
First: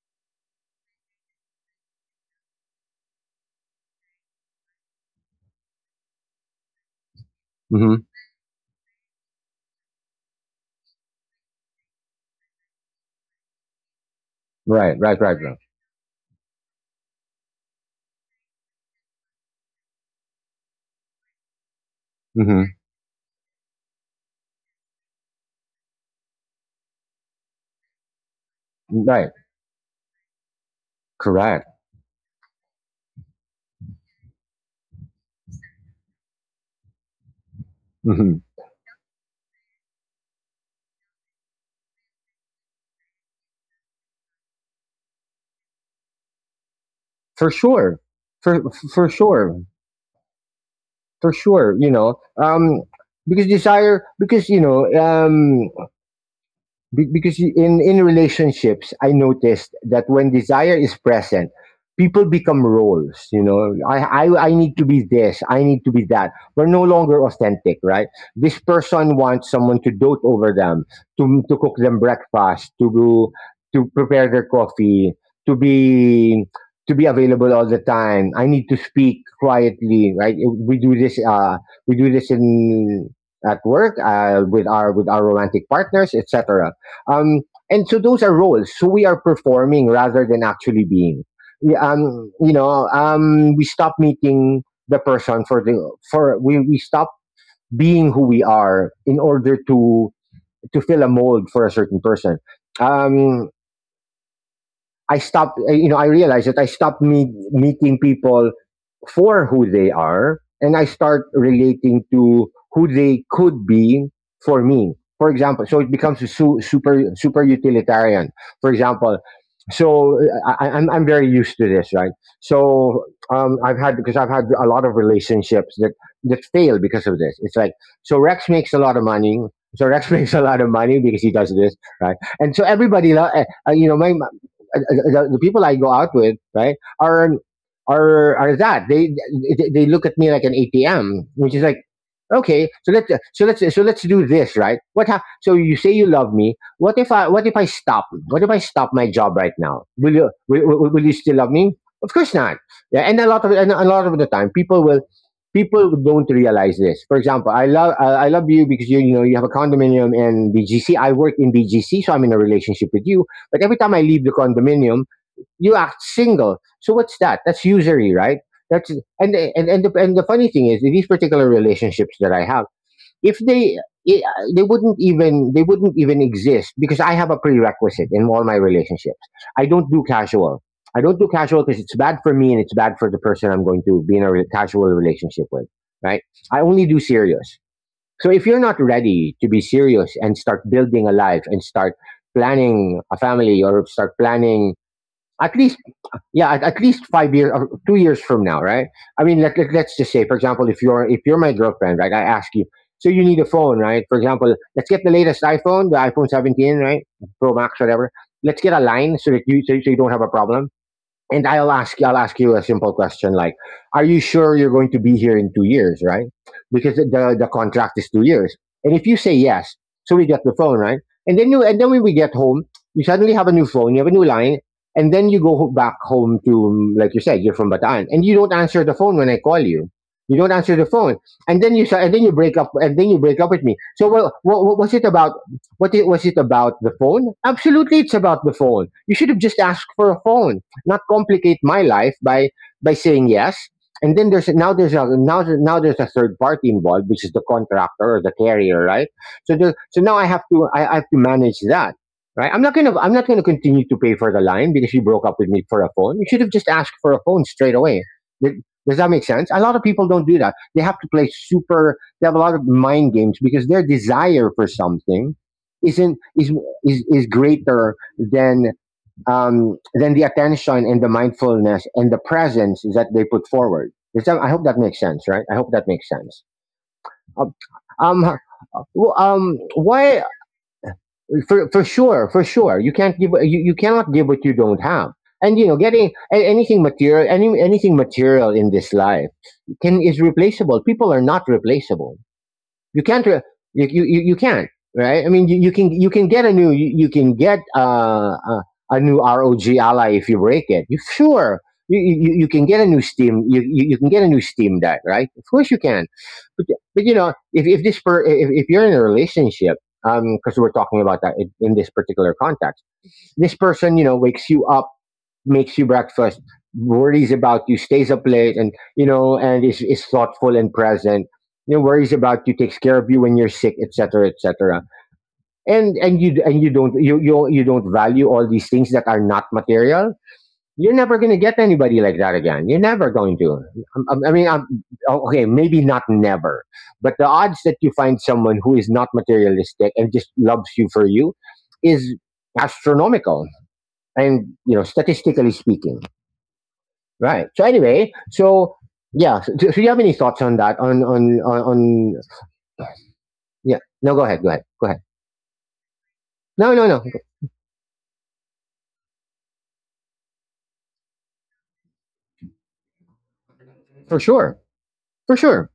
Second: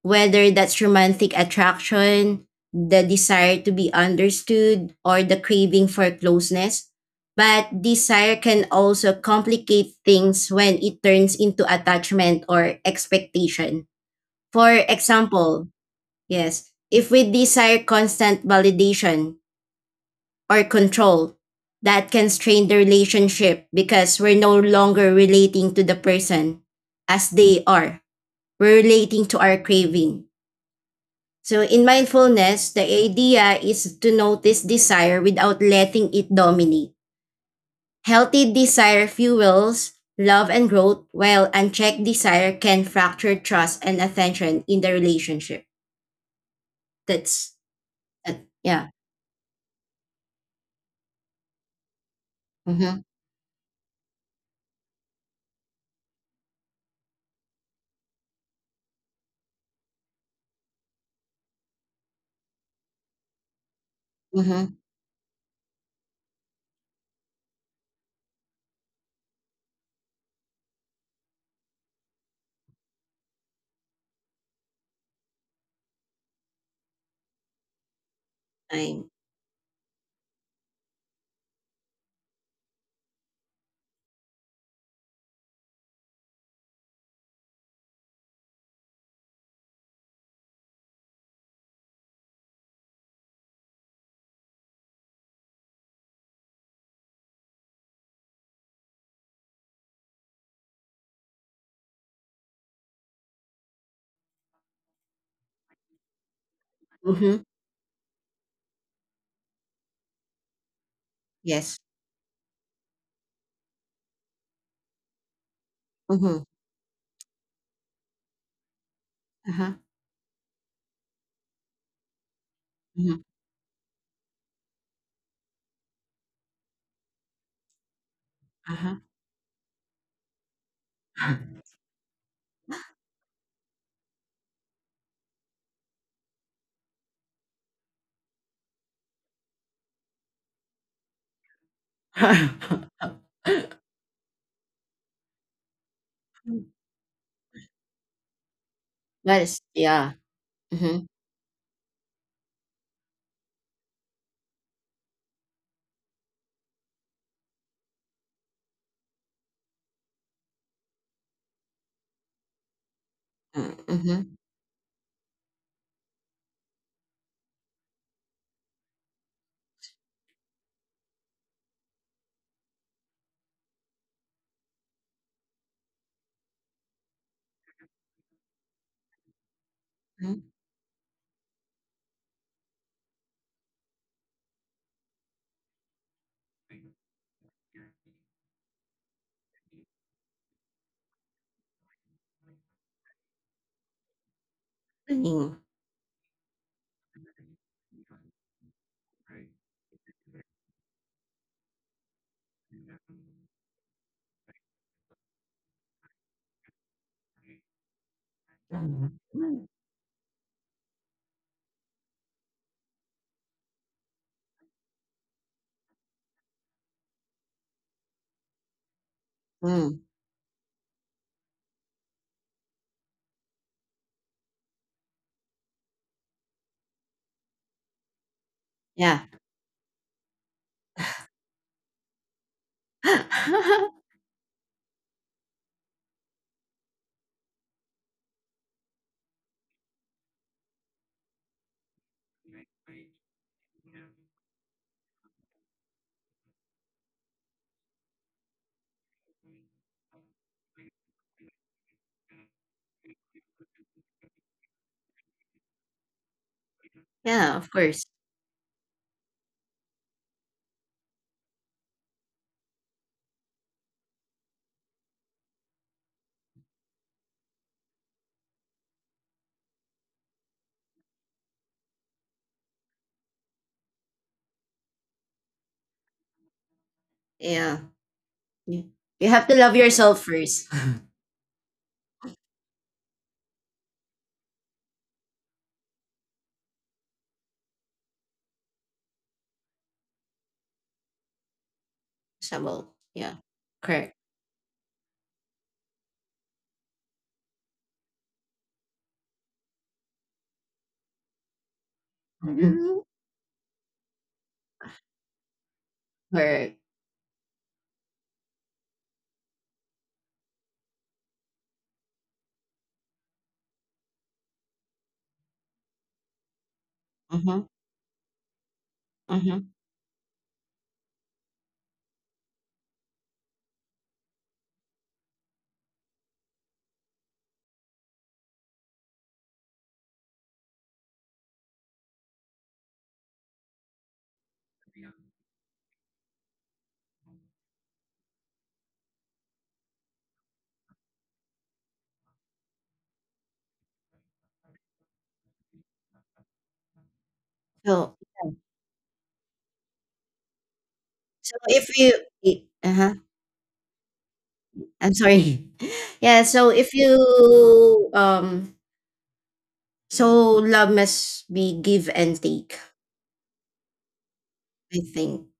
[SPEAKER 2] whether that's romantic attraction, the desire to be understood, or the craving for closeness. But
[SPEAKER 1] Hmm.
[SPEAKER 2] desire can also complicate things when it turns into attachment or expectation. For
[SPEAKER 1] Right, right, right, right.
[SPEAKER 2] example, yes, if we desire constant validation or control, that can
[SPEAKER 1] Hmm.
[SPEAKER 2] strain the relationship because we're no longer relating to the person as they are. We're relating
[SPEAKER 1] Right,
[SPEAKER 2] to our craving. So,
[SPEAKER 1] correct.
[SPEAKER 2] in mindfulness, the idea is to notice desire without letting it dominate.
[SPEAKER 1] Hmm.
[SPEAKER 2] Healthy desire fuels love and growth, while unchecked desire can fracture trust and attention in the relationship.
[SPEAKER 1] For
[SPEAKER 2] That's,
[SPEAKER 1] sure,
[SPEAKER 2] that,
[SPEAKER 1] for
[SPEAKER 2] yeah.
[SPEAKER 1] for sure, for sure. You know,
[SPEAKER 2] Mhm,
[SPEAKER 1] because desire, because you know, because you- in relationships, I noticed that when desire is present, people become roles. You know, I need
[SPEAKER 2] mhm.
[SPEAKER 1] to be this, I need to be that. We're no longer authentic, right? This person wants someone to dote over them, to cook them breakfast, to prepare their coffee, to be to be available all the time. I need to
[SPEAKER 2] Time.
[SPEAKER 1] speak quietly, right? We do this in at work, with our romantic partners, etc. um, and so those are roles. So we are performing rather than actually being. Yeah. You know, we stop meeting the person for the for we stop being who we are in order to fill a mold for a certain person. Um, I stopped. You know, I realized that I stopped
[SPEAKER 2] Mhm.
[SPEAKER 1] meeting people for who they are, and I start
[SPEAKER 2] Yes.
[SPEAKER 1] relating to who they could be for me. For example, so it becomes a
[SPEAKER 2] Mhm.
[SPEAKER 1] super super utilitarian. For example,
[SPEAKER 2] Uh-huh.
[SPEAKER 1] so I'm very used to this, right? So
[SPEAKER 2] Mhm.
[SPEAKER 1] I've had, because I've had a lot of relationships that fail because of this. It's like, so Rex makes a lot
[SPEAKER 2] Uh-huh.
[SPEAKER 1] of money. So Rex makes a lot of money because he does this, right? And so everybody, lo- you know, my- the people I go out with, right, are are that they look at me like an ATM, which is like, okay, so let's so let's so let's do this, right? So you say you love me? What if I stop my job
[SPEAKER 2] That
[SPEAKER 1] right
[SPEAKER 2] is
[SPEAKER 1] now?
[SPEAKER 2] yeah.
[SPEAKER 1] Will you
[SPEAKER 2] Mhm.
[SPEAKER 1] still love me? Of course not. Yeah, and a lot of the time, people don't realize this. For example, I love you because you have a condominium in BGC. I work in BGC, so I'm in a relationship with you. But every
[SPEAKER 2] Mm,
[SPEAKER 1] time I leave the
[SPEAKER 2] Mhm.
[SPEAKER 1] condominium, you act single. So what's that? That's usury, right? That's and the funny thing is these particular relationships that I have, if they I- they wouldn't even exist because I have a prerequisite in all my relationships. I don't do
[SPEAKER 2] Mhm.
[SPEAKER 1] casual. I don't do casual because it's bad for me and it's bad for the person I'm going to be in a casual relationship with, right? I only do serious. So if you're not ready to be serious and start building a life and start planning a family or start planning at
[SPEAKER 2] Mm.
[SPEAKER 1] least yeah, at least 5 years or 2 years from now, right? I mean, us just say, for example, if you're my girlfriend, right? I ask you, so you need a phone, right? For example, let's get the latest iphone, the iphone 17, right? Pro max, whatever. Let's get a line
[SPEAKER 2] Mm.
[SPEAKER 1] so that you so, so you don't have a problem. And I'll ask you a simple question like, are you sure you're going to be here in 2 years, right? Because the contract is 2 years. And if you say yes,
[SPEAKER 2] Mm.
[SPEAKER 1] so we get the phone, right? And then when we get home, you suddenly have a new phone, you have a new line, and then you go back home to like you said, you're from Bataan, and you don't answer the phone when
[SPEAKER 2] Yeah.
[SPEAKER 1] I call you. You don't answer the phone, and then you sa- and then you break up, and then you break up with me. So, well, what was it about? Was it about the phone? Absolutely, it's about the phone. You should have just asked for a phone, not complicate my life by saying yes. And then there's now there's a now now there's a third party involved, which is the contractor or the carrier, right? So now I have to manage that, right? I'm not gonna continue to pay for the line because you broke up with me for a phone. You should have just asked for a phone
[SPEAKER 2] Yeah,
[SPEAKER 1] straight
[SPEAKER 2] of
[SPEAKER 1] away.
[SPEAKER 2] course.
[SPEAKER 1] Th- Does that make sense? A lot of people don't do that. They have to play super. They have a lot of mind games because their desire for something isn't is greater than the attention and the mindfulness and the presence that they put forward. I hope that makes sense, right? I hope that makes sense. Um,
[SPEAKER 2] Yeah.
[SPEAKER 1] um,
[SPEAKER 2] You you have to love
[SPEAKER 1] why?
[SPEAKER 2] yourself first.
[SPEAKER 1] For sure, you can't give. You cannot give what you don't have. And you know, getting anything material, anything material in this life can is replaceable. People are not replaceable.
[SPEAKER 2] Possible.
[SPEAKER 1] you can't. re-
[SPEAKER 2] Yeah.
[SPEAKER 1] You you
[SPEAKER 2] Correct.
[SPEAKER 1] you, can't. Right. I mean, you can get a new you, you can get a new ROG ally if you break it. You sure. You can get a new
[SPEAKER 2] Mhm.
[SPEAKER 1] You can get a new Steam Deck, right? Of course you can. but,
[SPEAKER 2] Correct.
[SPEAKER 1] but you know, if this per, if you're in a relationship, because we're talking about that in this particular context, this person, you know, wakes you up, makes you breakfast, worries about
[SPEAKER 2] Mhm.
[SPEAKER 1] you, stays up late, and you know, and
[SPEAKER 2] Mhm.
[SPEAKER 1] is thoughtful and present. You know, worries about you, takes care of you when you're sick, etc., etc. And and you you don't value all these things that are not material. You're never going to get anybody like that again. You're never going to. I mean, okay, maybe not never, but the odds that you find someone who is not materialistic and just loves you for you is astronomical. And you know, statistically speaking. Right. So anyway,
[SPEAKER 2] So,
[SPEAKER 1] so yeah. So you have any thoughts on that?
[SPEAKER 2] so if
[SPEAKER 1] On
[SPEAKER 2] you, uh huh,
[SPEAKER 1] yeah. No, go ahead. Go ahead. Go ahead.
[SPEAKER 2] I'm sorry. yeah.
[SPEAKER 1] No,
[SPEAKER 2] So
[SPEAKER 1] no, no.
[SPEAKER 2] if you um, so love must be give and take,
[SPEAKER 1] For sure.
[SPEAKER 2] I
[SPEAKER 1] For
[SPEAKER 2] think.
[SPEAKER 1] sure.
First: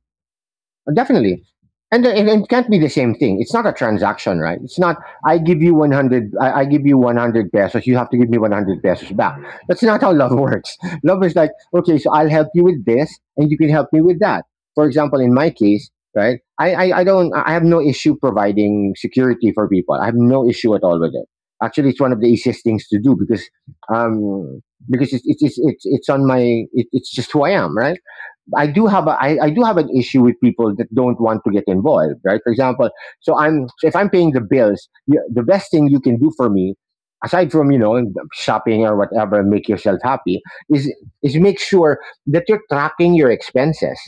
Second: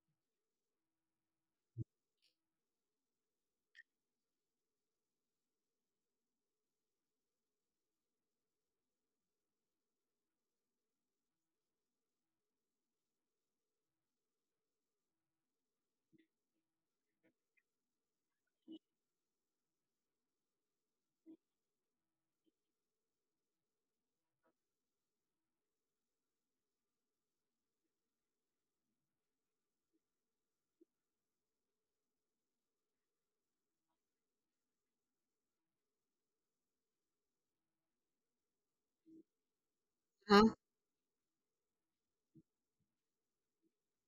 [SPEAKER 1] Definitely. And, it can't be the same thing. It's not a transaction, right? It's not I give you 100 pesos, you have to give me 100 pesos back. That's not how love works. Love is like, okay, so I'll help you with this and you can help me with that. For example, in my case, right? I have no issue providing security for people. I have no issue at all with it. Actually, it's one of the easiest things to do um because it's on my it's just who I am, right? I do have I do have an issue with people that don't want to get involved, right? For example, so if I'm paying the bills, you, the best thing you can do for me, aside from you know shopping or whatever, make yourself happy,
[SPEAKER 2] Huh?
[SPEAKER 1] is is make sure that you're tracking your expenses,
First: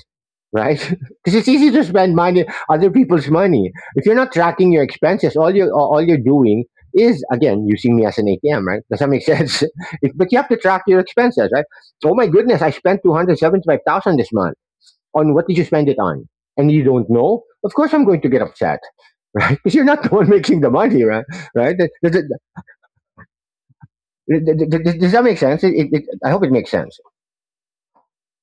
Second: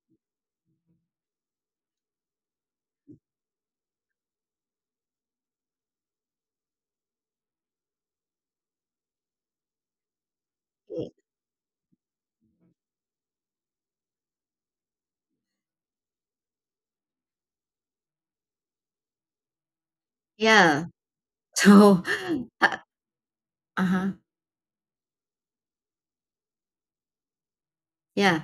[SPEAKER 1] right? Because it's easy to spend money, other people's money. If you're not tracking your expenses, all you're doing is again using me as an ATM, right? Does that make sense? But you have to track your expenses, right? So, oh my goodness, I spent 275,000 this month. On what did you spend it on? And you don't know? Of course I'm going to get upset, right? Because you're not the one making the
[SPEAKER 2] Yeah.
[SPEAKER 1] money, right? Right? Does,
[SPEAKER 2] So
[SPEAKER 1] does- does-
[SPEAKER 2] uh-huh.
[SPEAKER 1] does that make sense? I hope it makes sense.
[SPEAKER 2] Yeah.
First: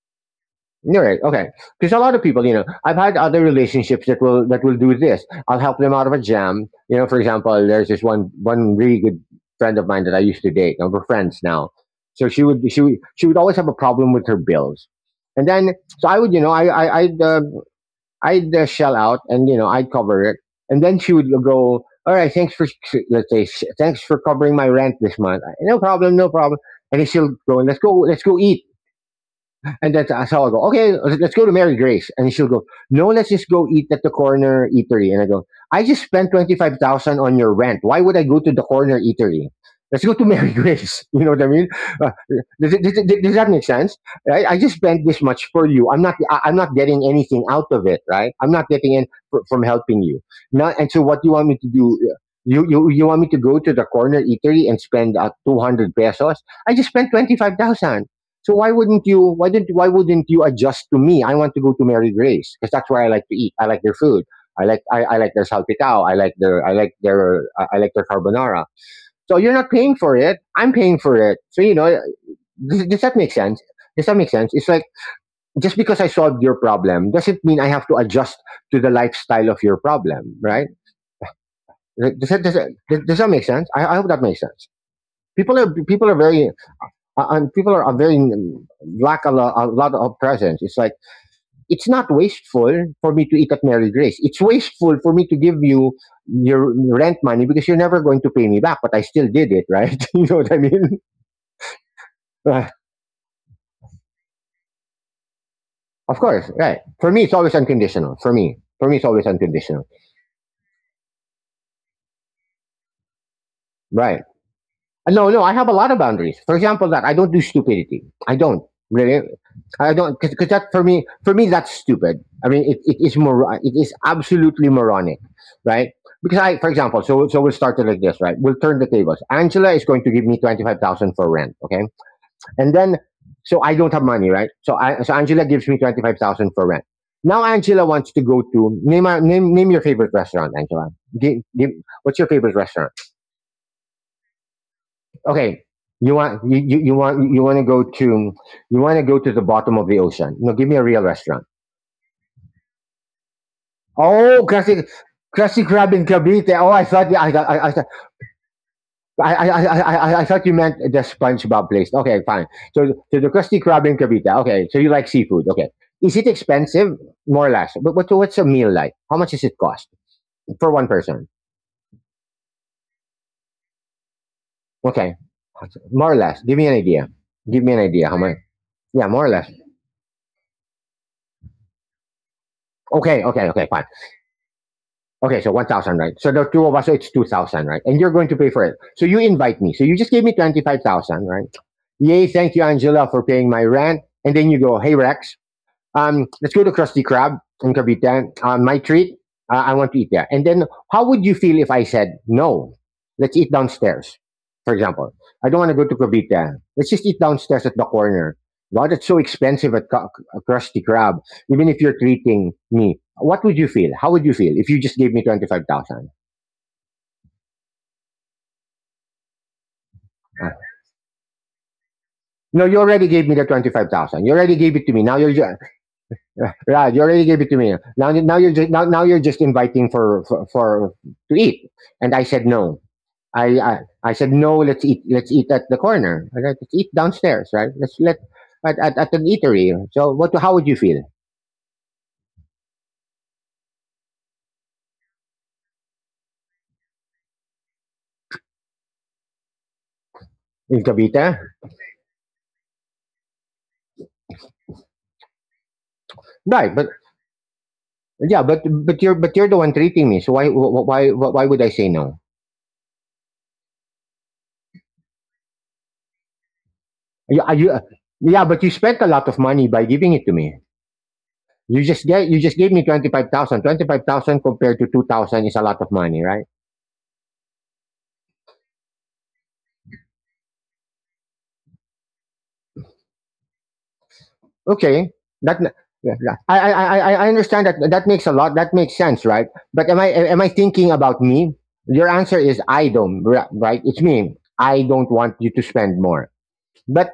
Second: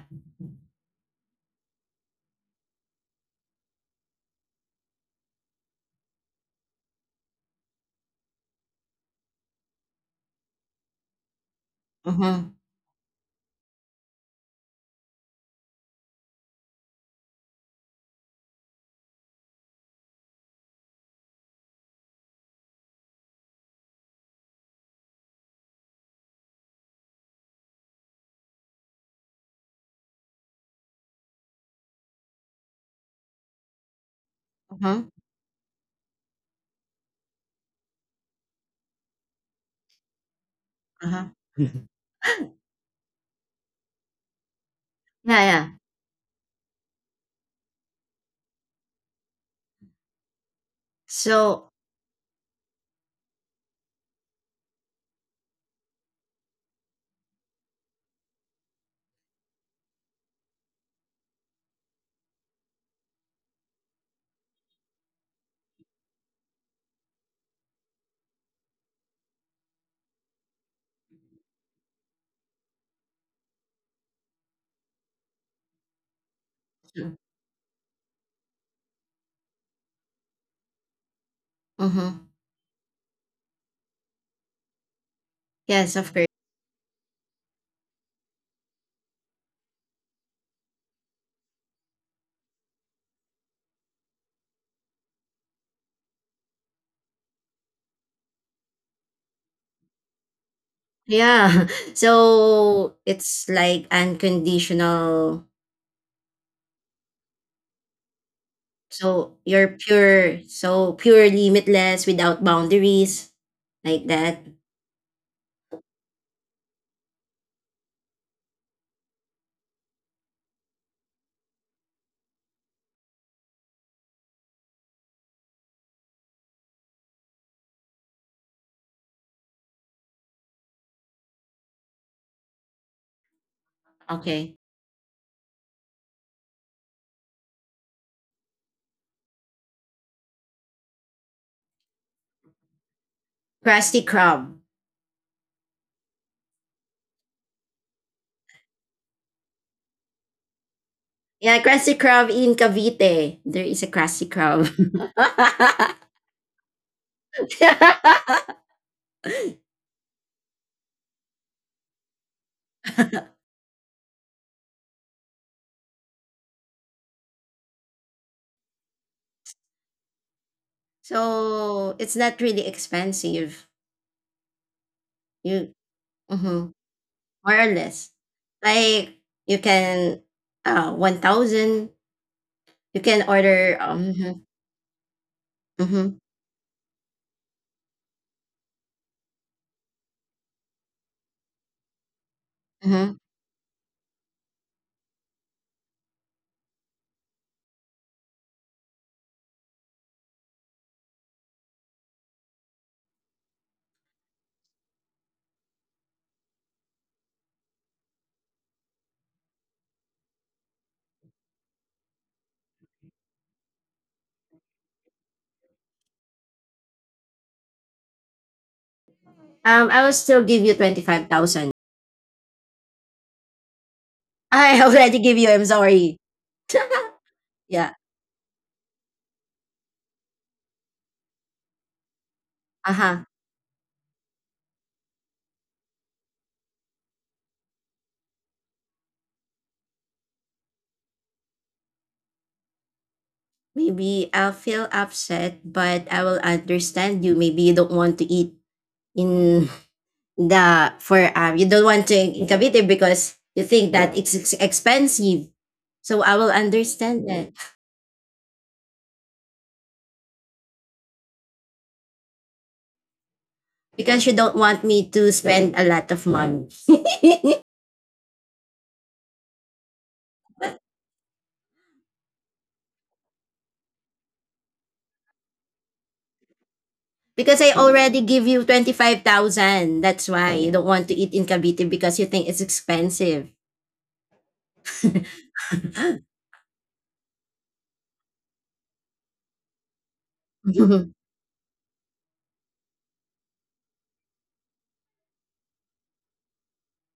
[SPEAKER 1] All right, okay. Because a lot of people, you know, I've had other relationships that will do this. I'll help them out of a jam. You know, for example, there's this one really good friend of mine that I used to date, and we're friends now. So
[SPEAKER 2] Uh-huh.
[SPEAKER 1] she would always have a problem with her bills, and then so I would, you know, I I'd I'd shell out and you know I'd cover it, and then she would go, "All right, thanks for, let's say, thanks for covering my rent this month. No problem, no problem." And then she'll go, "Let's go, let's go eat." And then so I'll go, okay, let's go to Mary Grace. And she'll go, no, let's just go eat at the corner
[SPEAKER 2] Uh-huh.
[SPEAKER 1] eatery. And I go, I just spent 25,000 on your rent. Why would I go to the corner eatery? Let's go to Mary Grace. You
[SPEAKER 2] Uh-huh.
[SPEAKER 1] know what I mean? Uh, does that make sense? I just spent this
[SPEAKER 2] Yeah,
[SPEAKER 1] much for
[SPEAKER 2] yeah.
[SPEAKER 1] you. I'm not. I'm not getting anything out of it, right? I'm not getting from helping you. Now, and so what do you want me
[SPEAKER 2] So
[SPEAKER 1] to do? You want me to go to the corner eatery and spend 200 pesos? I just spent 25,000. So why wouldn't you? Why didn't? Why wouldn't you adjust to me? I want to go to Mary Grace because that's where I like to eat. I like their food. I like their salpicao. I like their carbonara. So you're not paying for it. I'm paying for it. So you know, does that make sense? Does that make sense? It's like just because I solved your problem doesn't mean I have to adjust to the lifestyle of your problem, right?
[SPEAKER 2] uh-huh.
[SPEAKER 1] Like, does that make sense? I hope that makes sense.
[SPEAKER 2] Yes, of
[SPEAKER 1] People are
[SPEAKER 2] course.
[SPEAKER 1] very and people are very lack a lot of presence. It's like it's not wasteful for me to eat at Mary Grace. It's wasteful for me to give you your rent money because you're never going to pay me back, but I still did it, right? You know what I mean?
[SPEAKER 2] Yeah.
[SPEAKER 1] Of
[SPEAKER 2] So it's like unconditional.
[SPEAKER 1] course, right. For me, it's always unconditional. For me, it's always
[SPEAKER 2] So you're
[SPEAKER 1] unconditional.
[SPEAKER 2] pure, so pure, limitless, without boundaries, like
[SPEAKER 1] Right.
[SPEAKER 2] that.
[SPEAKER 1] No, no, I have a lot of boundaries. For example, that I don't do stupidity. I don't really. I don't because that for me, that's stupid. I mean, It is absolutely moronic, right? Because I, for example, so we'll start it like this, right? We'll turn the tables. Angela is going to give me 25,000 for rent, okay? And then, so I don't have money, right?
[SPEAKER 2] Okay.
[SPEAKER 1] So I, so Angela gives me 25,000 for rent. Now Angela wants to go to name a- name name your favorite restaurant, Angela. Give, give, what's your favorite restaurant?
[SPEAKER 2] Krusty Krab.
[SPEAKER 1] Okay, you want you want to go to the bottom of the ocean. No, give me a real restaurant.
[SPEAKER 2] Yeah, Krusty Krab in Cavite. There is a Krusty
[SPEAKER 1] Oh,
[SPEAKER 2] Krab.
[SPEAKER 1] classic. Classic crab in Cavite. Oh, I thought I thought I thought I thought you meant the SpongeBob place. Okay, fine. So the Krusty Krab in Cavite. Okay, so you like seafood. Okay, is it expensive? More or less. But what's a meal like? How much does it cost for one person?
[SPEAKER 2] So it's not really expensive.
[SPEAKER 1] Okay,
[SPEAKER 2] You.
[SPEAKER 1] more or less. Give me
[SPEAKER 2] Mhm.
[SPEAKER 1] an idea.
[SPEAKER 2] More
[SPEAKER 1] Give
[SPEAKER 2] or
[SPEAKER 1] me an idea.
[SPEAKER 2] less.
[SPEAKER 1] How much? Yeah,
[SPEAKER 2] Like
[SPEAKER 1] more or less.
[SPEAKER 2] you can 1,000. You
[SPEAKER 1] Okay,
[SPEAKER 2] can
[SPEAKER 1] okay, okay,
[SPEAKER 2] order
[SPEAKER 1] fine.
[SPEAKER 2] mhm,
[SPEAKER 1] Okay, so 1,000, right?
[SPEAKER 2] mhm,
[SPEAKER 1] So the two of us, so it's 2,000, right? And you're going to pay for it. So you invite me. So you just gave me 25,000, right? Yay, thank you, Angela,
[SPEAKER 2] mhm.
[SPEAKER 1] for paying my rent. And then you go, hey, Rex, let's go to Krusty Krab in Cavite. My treat, I want to eat there. And then, how would you feel if I said, no, let's eat downstairs? For example, I don't want to go to Cavite. Let's just eat downstairs at the corner. God, it's so expensive at Krusty Krab. Even if you're treating me, what would you feel? How would you feel if you just gave me 25,000?
[SPEAKER 2] Um, I will still
[SPEAKER 1] Uh,
[SPEAKER 2] give you 25,000.
[SPEAKER 1] No, you already gave me the 25,000. You already gave
[SPEAKER 2] I
[SPEAKER 1] it to me.
[SPEAKER 2] already give you. I'm sorry.
[SPEAKER 1] Right, you already gave it to me.
[SPEAKER 2] Yeah.
[SPEAKER 1] Now you're just inviting for to eat, and I said no.
[SPEAKER 2] Uh huh.
[SPEAKER 1] I, I I said no. Let's eat. Let's eat at the corner. All right, let's eat downstairs. Right. Let's let at an eatery. So what? How would you feel
[SPEAKER 2] Maybe I'll feel upset, but I will understand you. Maybe you don't want to eat in
[SPEAKER 1] in
[SPEAKER 2] the for
[SPEAKER 1] Cavite?
[SPEAKER 2] you don't want to in Cavite because you think that it's expensive. So I will
[SPEAKER 1] Right, but
[SPEAKER 2] understand that.
[SPEAKER 1] yeah, but you're the one treating me. So why why would I say no?
[SPEAKER 2] Because you don't want me to spend a lot of money.
[SPEAKER 1] Are You, are you, uh, yeah, but you spent a lot of money by giving it to me. You just gave me 25,000. 25,000 compared to 2,000 is a lot of money, right?
[SPEAKER 2] Because I already give you 25,000. That's why you don't want to eat in Cavite because you think it's expensive.
[SPEAKER 1] Okay, that yeah, yeah. I understand that that makes a lot that makes sense, right? But am I thinking about me? Your answer is I don't, right? It's me. I don't want you to spend more. But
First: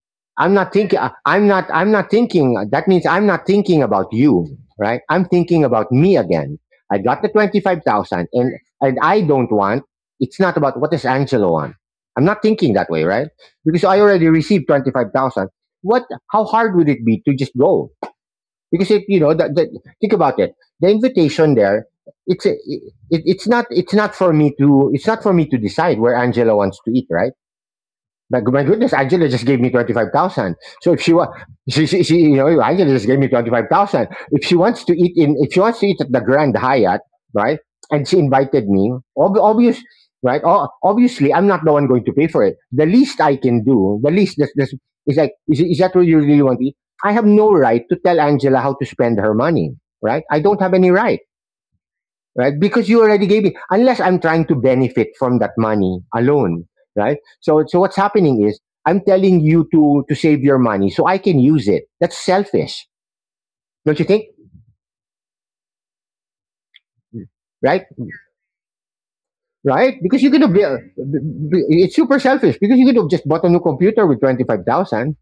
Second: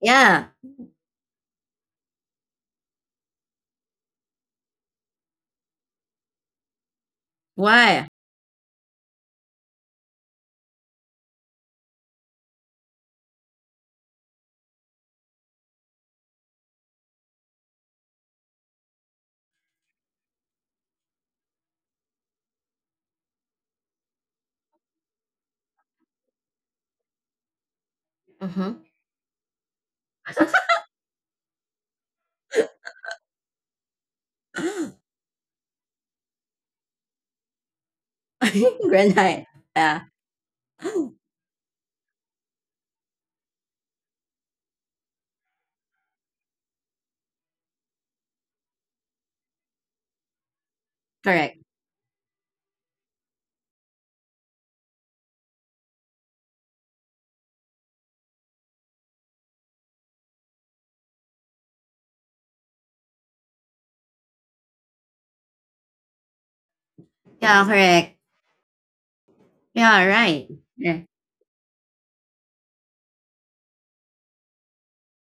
[SPEAKER 2] Yeah.
[SPEAKER 1] I'm not thinking. I'm not. I'm not thinking. That means I'm not thinking about you, right? I'm thinking about me again. I got the twenty five
[SPEAKER 2] Why?
[SPEAKER 1] thousand, and I don't want. It's not about what does Angelo want. I'm not thinking that way, right? Because I already received 25,000. What? How hard would it be to just go? Because it, you know that, think about it, the invitation there, it's a, it, it's not, it's not for me to it's not for me to decide where Angela wants to eat, right? My
[SPEAKER 2] Mhm.
[SPEAKER 1] goodness, Angela just gave me 25,000. So if she wants, you know, Angela just gave me 25,000. If she wants to eat in, if she wants to eat at the Grand Hyatt, right? And she invited me.
[SPEAKER 2] Grand
[SPEAKER 1] Ob-
[SPEAKER 2] Hyatt.
[SPEAKER 1] obvious,
[SPEAKER 2] Yeah.
[SPEAKER 1] right? O- obviously, I'm not the one going to pay for it. The least I can do, the least is like, is that what you really want to eat? I have no right to tell Angela how to spend her money, right? I don't have any right,
[SPEAKER 2] Correct.
[SPEAKER 1] right? Because you already gave me, unless I'm trying to benefit from that money alone, right? So what's happening is I'm telling you to save your money so I can use it. That's selfish, don't you think?
[SPEAKER 2] Yeah,
[SPEAKER 1] Right,
[SPEAKER 2] correct.
[SPEAKER 1] right?
[SPEAKER 2] Yeah,
[SPEAKER 1] Because you could
[SPEAKER 2] right.
[SPEAKER 1] have,
[SPEAKER 2] Yeah.
[SPEAKER 1] it's super selfish because you could have just bought a new computer with 25,000.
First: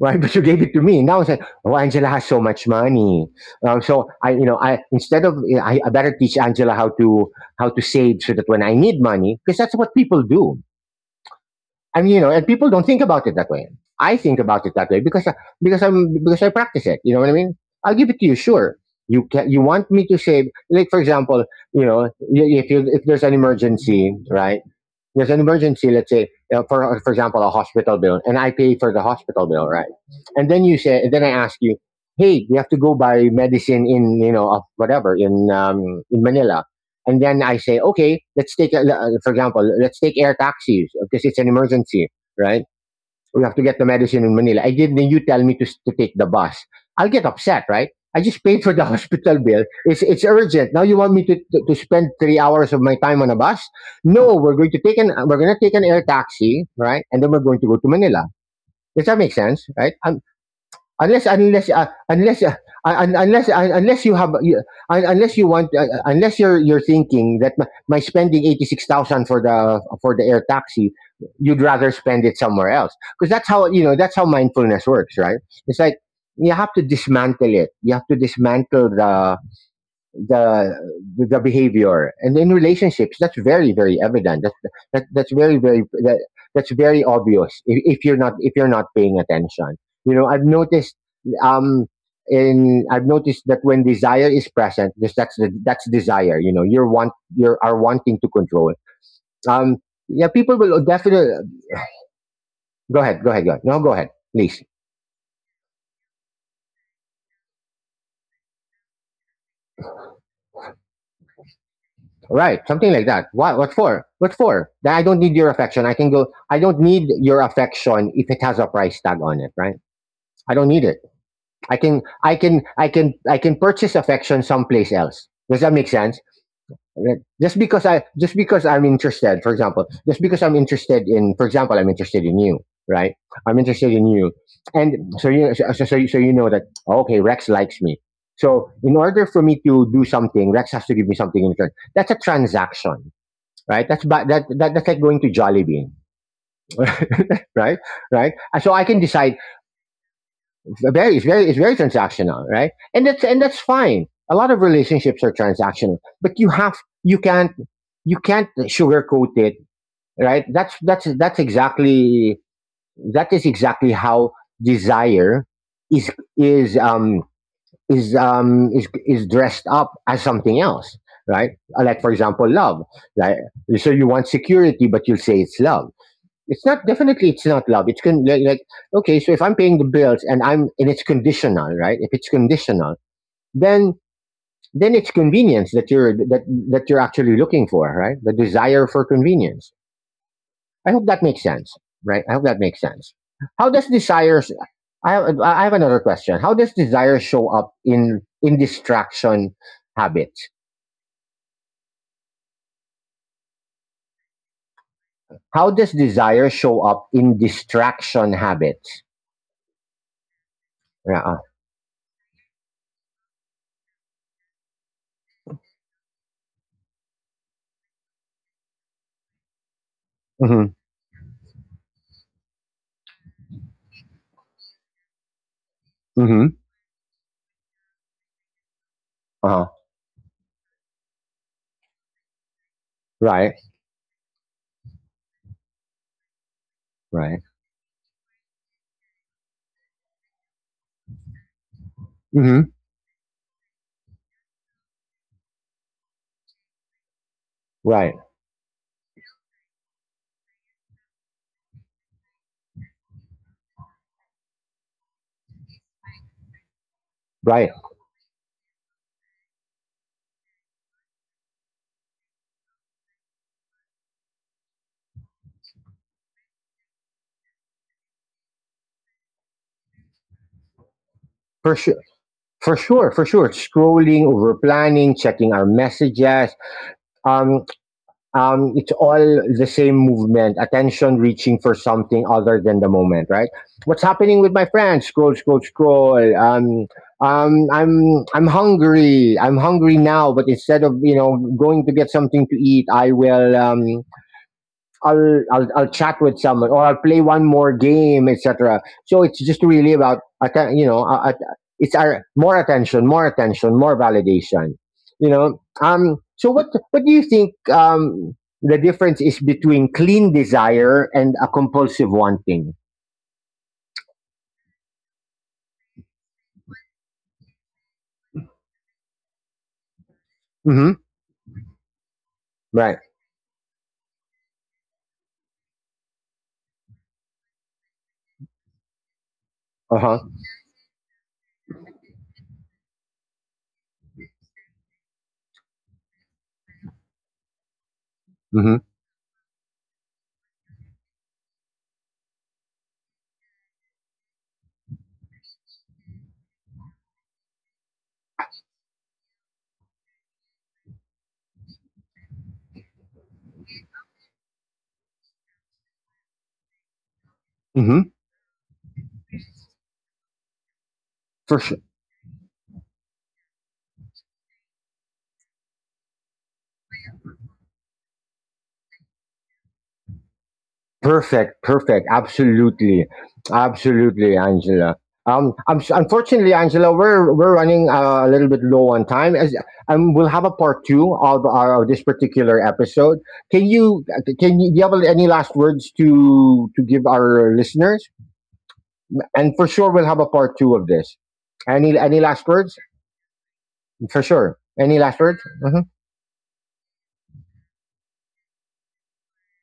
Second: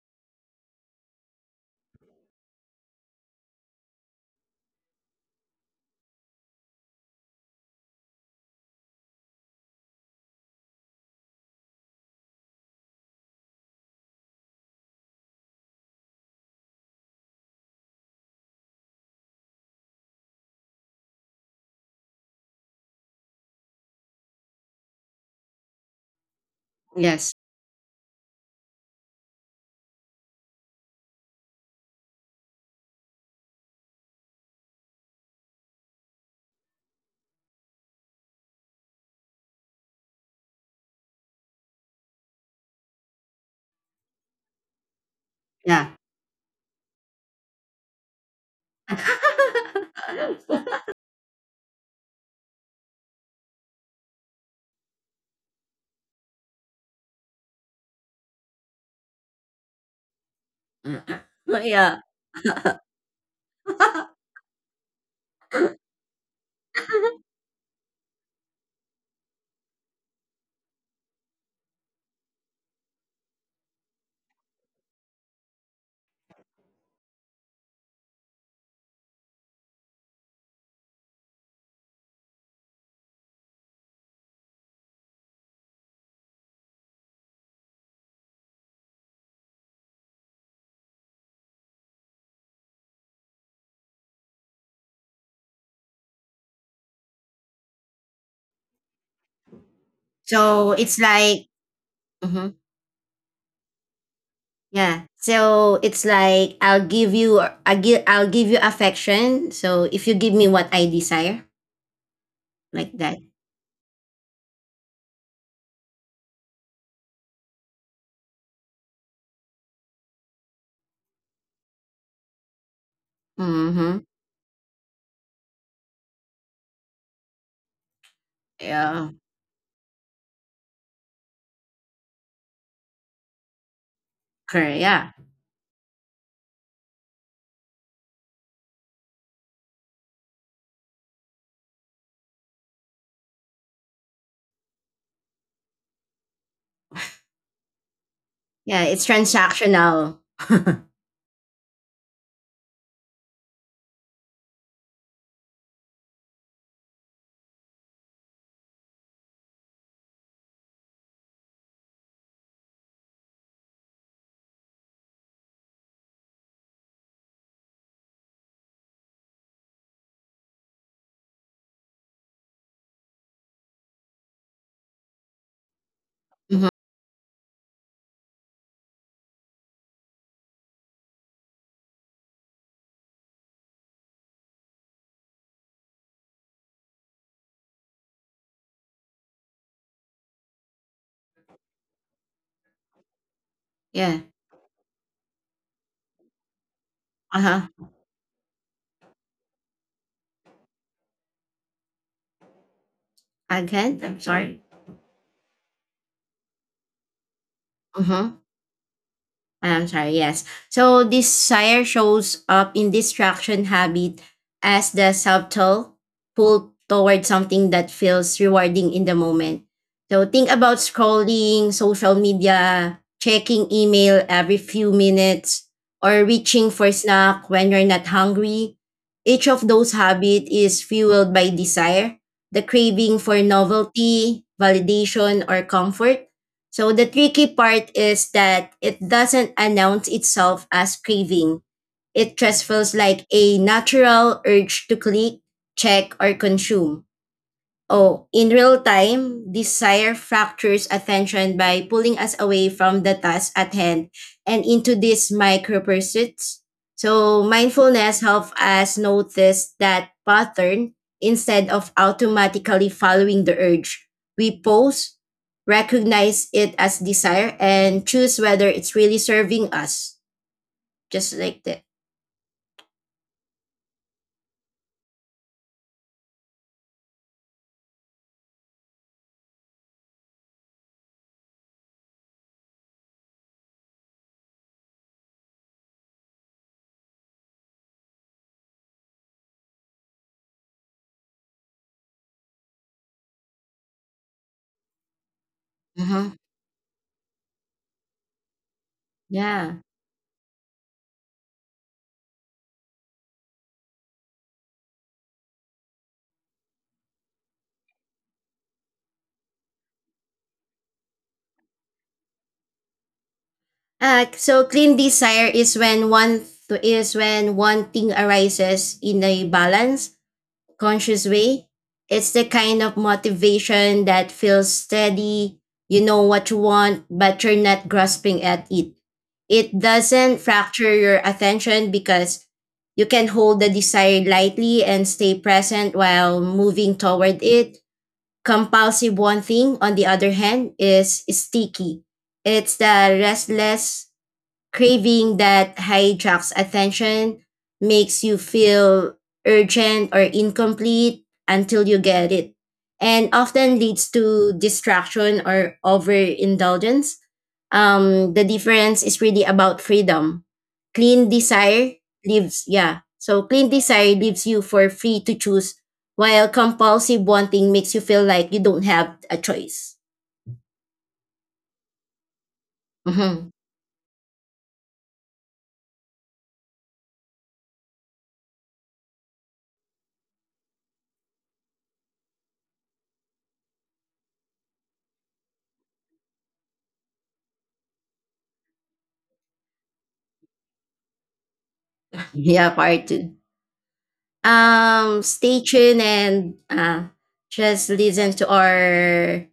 [SPEAKER 1] Right, but you gave it to me. Now I said, "Oh, Angela has so much money, so I, you know, I instead of I better teach Angela how to save so that when I need money, because that's what people do." I mean, you know, and people don't think about it that way. I think about it that way because I, because I practice it. You know what I mean? I'll give it to you. Sure, you can. You want me to say, like for example, you know, if you, if there's an emergency, right? There's an emergency, let's say, for
[SPEAKER 2] Yes.
[SPEAKER 1] example, a hospital bill, and I pay for the hospital bill, right? And then you say, and then I ask you, hey, we have to go buy medicine in, you know, whatever in Manila, and then I say, okay, let's take a, for example, let's take air taxis because it's an emergency, right? We have to get the medicine in Manila. I didn't, you tell me to,
[SPEAKER 2] Yeah.
[SPEAKER 1] take the bus. I'll get upset, right? I just paid for the hospital bill. It's urgent. Now you want me to, to spend 3 hours of my time on a bus? No, we're going to take an, we're going to take an air taxi, right? And then we're going to go to Manila. Does that make sense, right? I unless unless
[SPEAKER 2] yeah.
[SPEAKER 1] unless un- unless un- Unless you have you, unless you want unless you're thinking that my spending 86,000 for the air taxi, you'd rather spend it somewhere else, because that's how, you know, that's how mindfulness works, right? It's like you have to dismantle it. You have to dismantle the the behavior, and in relationships that's very evident. That's that, that's very very that, that's very obvious if you're not, if you're not paying attention. You know, I've noticed, um in, I've noticed that when desire is present, this that's the, that's desire. You know, you're want, you are wanting to control. um yeah, people
[SPEAKER 2] So
[SPEAKER 1] will
[SPEAKER 2] it's
[SPEAKER 1] definitely
[SPEAKER 2] like Mhm.
[SPEAKER 1] go ahead go ahead go ahead. No, go ahead, please.
[SPEAKER 2] Yeah. So it's like I'll give you I'll give you affection. So if you give me what I desire,
[SPEAKER 1] Right,
[SPEAKER 2] like
[SPEAKER 1] something like
[SPEAKER 2] that.
[SPEAKER 1] that. What? What for? What for? Then I don't need your affection. I can go. I don't need your affection if it has a price tag on it, right? I don't need it. I can. I can. I can. I can
[SPEAKER 2] Mm-hmm.
[SPEAKER 1] purchase affection someplace else. Does that make sense? Right? Just because I'm
[SPEAKER 2] Yeah.
[SPEAKER 1] interested, for example, just because I'm interested in, for example, I'm interested in you, right? I'm interested in you,
[SPEAKER 2] Correct. Yeah.
[SPEAKER 1] and so you, so so, so you know that, oh, okay, Rex likes me. So in order for me to do something, Rex has to give me something in return. That's a transaction, right? That's ba- that, that that's like going to Jollibee, right? Right. And so
[SPEAKER 2] Yeah.
[SPEAKER 1] I can
[SPEAKER 2] It's
[SPEAKER 1] decide.
[SPEAKER 2] transactional.
[SPEAKER 1] It's very transactional, right? And that's, and that's fine. A lot of relationships are transactional, but you have, you can't, you can't sugarcoat it, right? That's that is exactly how desire is, is dressed up as something else, right? Like for example, love. Like so, you want security, but you'll say it's love.
[SPEAKER 2] Mm-hmm.
[SPEAKER 1] It's not, definitely it's not love. It's con- like okay, so if I'm paying the bills and I'm and it's conditional, right? If it's conditional, then, it's convenience that you're that that you're actually looking for, right? The desire for convenience. I hope that makes sense, right? I hope that makes sense. How does
[SPEAKER 2] Yeah.
[SPEAKER 1] desires? I have another question. How does desire show up
[SPEAKER 2] Uh-huh.
[SPEAKER 1] in distraction habits?
[SPEAKER 2] Again, I'm sorry.
[SPEAKER 1] How does desire show up in
[SPEAKER 2] Mm-hmm.
[SPEAKER 1] distraction habits?
[SPEAKER 2] I'm sorry, yes. So
[SPEAKER 1] Yeah.
[SPEAKER 2] desire shows up in distraction habit as the subtle pull toward something that feels rewarding in the moment. So think
[SPEAKER 1] Mm-hmm.
[SPEAKER 2] about scrolling social media, checking email every few minutes, or
[SPEAKER 1] Mm-hmm.
[SPEAKER 2] reaching for snack when you're not hungry. Each of
[SPEAKER 1] Uh-huh.
[SPEAKER 2] those habits is fueled by desire, the craving for
[SPEAKER 1] Right.
[SPEAKER 2] novelty, validation, or comfort. So the
[SPEAKER 1] Right.
[SPEAKER 2] tricky part is that it doesn't announce itself as craving. It just
[SPEAKER 1] Hmm.
[SPEAKER 2] feels like a natural urge to click, check, or consume.
[SPEAKER 1] Right,
[SPEAKER 2] Oh, in real time, desire fractures attention by pulling us away from the task at hand and into these micro pursuits. So,
[SPEAKER 1] right.
[SPEAKER 2] mindfulness helps us notice that pattern instead of automatically following the urge. We pause, recognize it as desire, and choose whether it's really serving us. Just like
[SPEAKER 1] For
[SPEAKER 2] that.
[SPEAKER 1] sure, for sure. Scrolling, over planning, checking our messages. Um, it's all the same movement. Attention reaching for something other than the moment. Right. What's happening with my friends? Scroll, scroll, scroll. I'm hungry. I'm hungry now. But instead of, you know, going to get something to eat, I will I'll chat
[SPEAKER 2] Hmm.
[SPEAKER 1] with someone or I'll play one more game, etc. So it's just
[SPEAKER 2] Yeah.
[SPEAKER 1] really about you know it's our more attention, more attention, more validation. You know, So what do you think the difference is between clean desire and a compulsive wanting?
[SPEAKER 2] So clean desire is when one thing arises in a balanced,
[SPEAKER 1] Mm-hmm.
[SPEAKER 2] conscious way. It's the kind of
[SPEAKER 1] Right.
[SPEAKER 2] motivation that feels steady. You know what you want, but you're not grasping at it. It
[SPEAKER 1] Uh huh.
[SPEAKER 2] doesn't fracture your attention because you can hold the desire lightly and stay present while moving toward it.
[SPEAKER 1] Mm-hmm.
[SPEAKER 2] Compulsive one thing, on the other hand, is sticky. It's the restless craving that hijacks attention, makes you feel urgent or incomplete until you get it, and often leads to distraction or overindulgence.
[SPEAKER 1] Mm-hmm.
[SPEAKER 2] The difference is really about freedom. Clean
[SPEAKER 1] For sure.
[SPEAKER 2] desire leaves, yeah. So clean desire leaves you for free to choose, while compulsive wanting makes you feel like you don't have a choice.
[SPEAKER 1] Perfect. Absolutely,
[SPEAKER 2] Mhm.
[SPEAKER 1] absolutely, Angela. I'm, unfortunately, Angela, we're running a little bit low on time, as, and we'll have a part two of our of this particular episode. Can you, do you have any last words to give our listeners? And for sure, we'll have a part two of this. Any last words?
[SPEAKER 2] Yeah, part two.
[SPEAKER 1] For sure. Any last words?
[SPEAKER 2] Stay
[SPEAKER 1] Mhm.
[SPEAKER 2] tuned and just listen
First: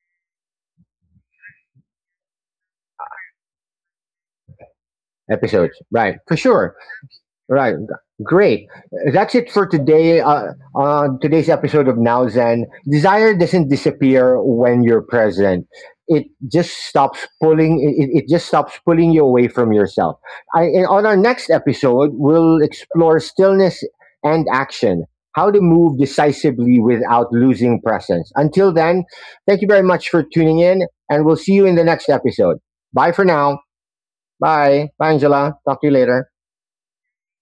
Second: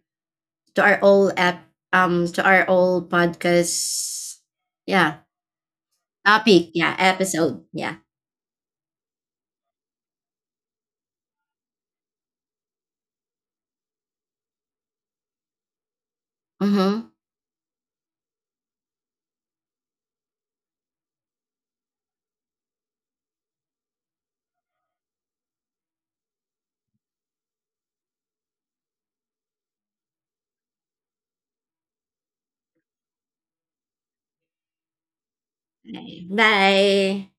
[SPEAKER 2] to our old app to our old podcast. Yeah,
[SPEAKER 1] Episodes, right? For
[SPEAKER 2] topic.
[SPEAKER 1] sure.
[SPEAKER 2] Yeah, episode.
[SPEAKER 1] Right.
[SPEAKER 2] Yeah.
[SPEAKER 1] Great. That's it for today. On today's episode of Now Zen, desire doesn't disappear when you're present. It just
[SPEAKER 2] Mm-hmm.
[SPEAKER 1] stops pulling. It just stops pulling you away from yourself. And on our next episode, we'll explore stillness and action. How to move decisively without losing presence. Until then, thank you very much for tuning in, and we'll see you in the next episode. Bye for now. Bye. Bye, Angela. Talk to you later.
[SPEAKER 2] Bye.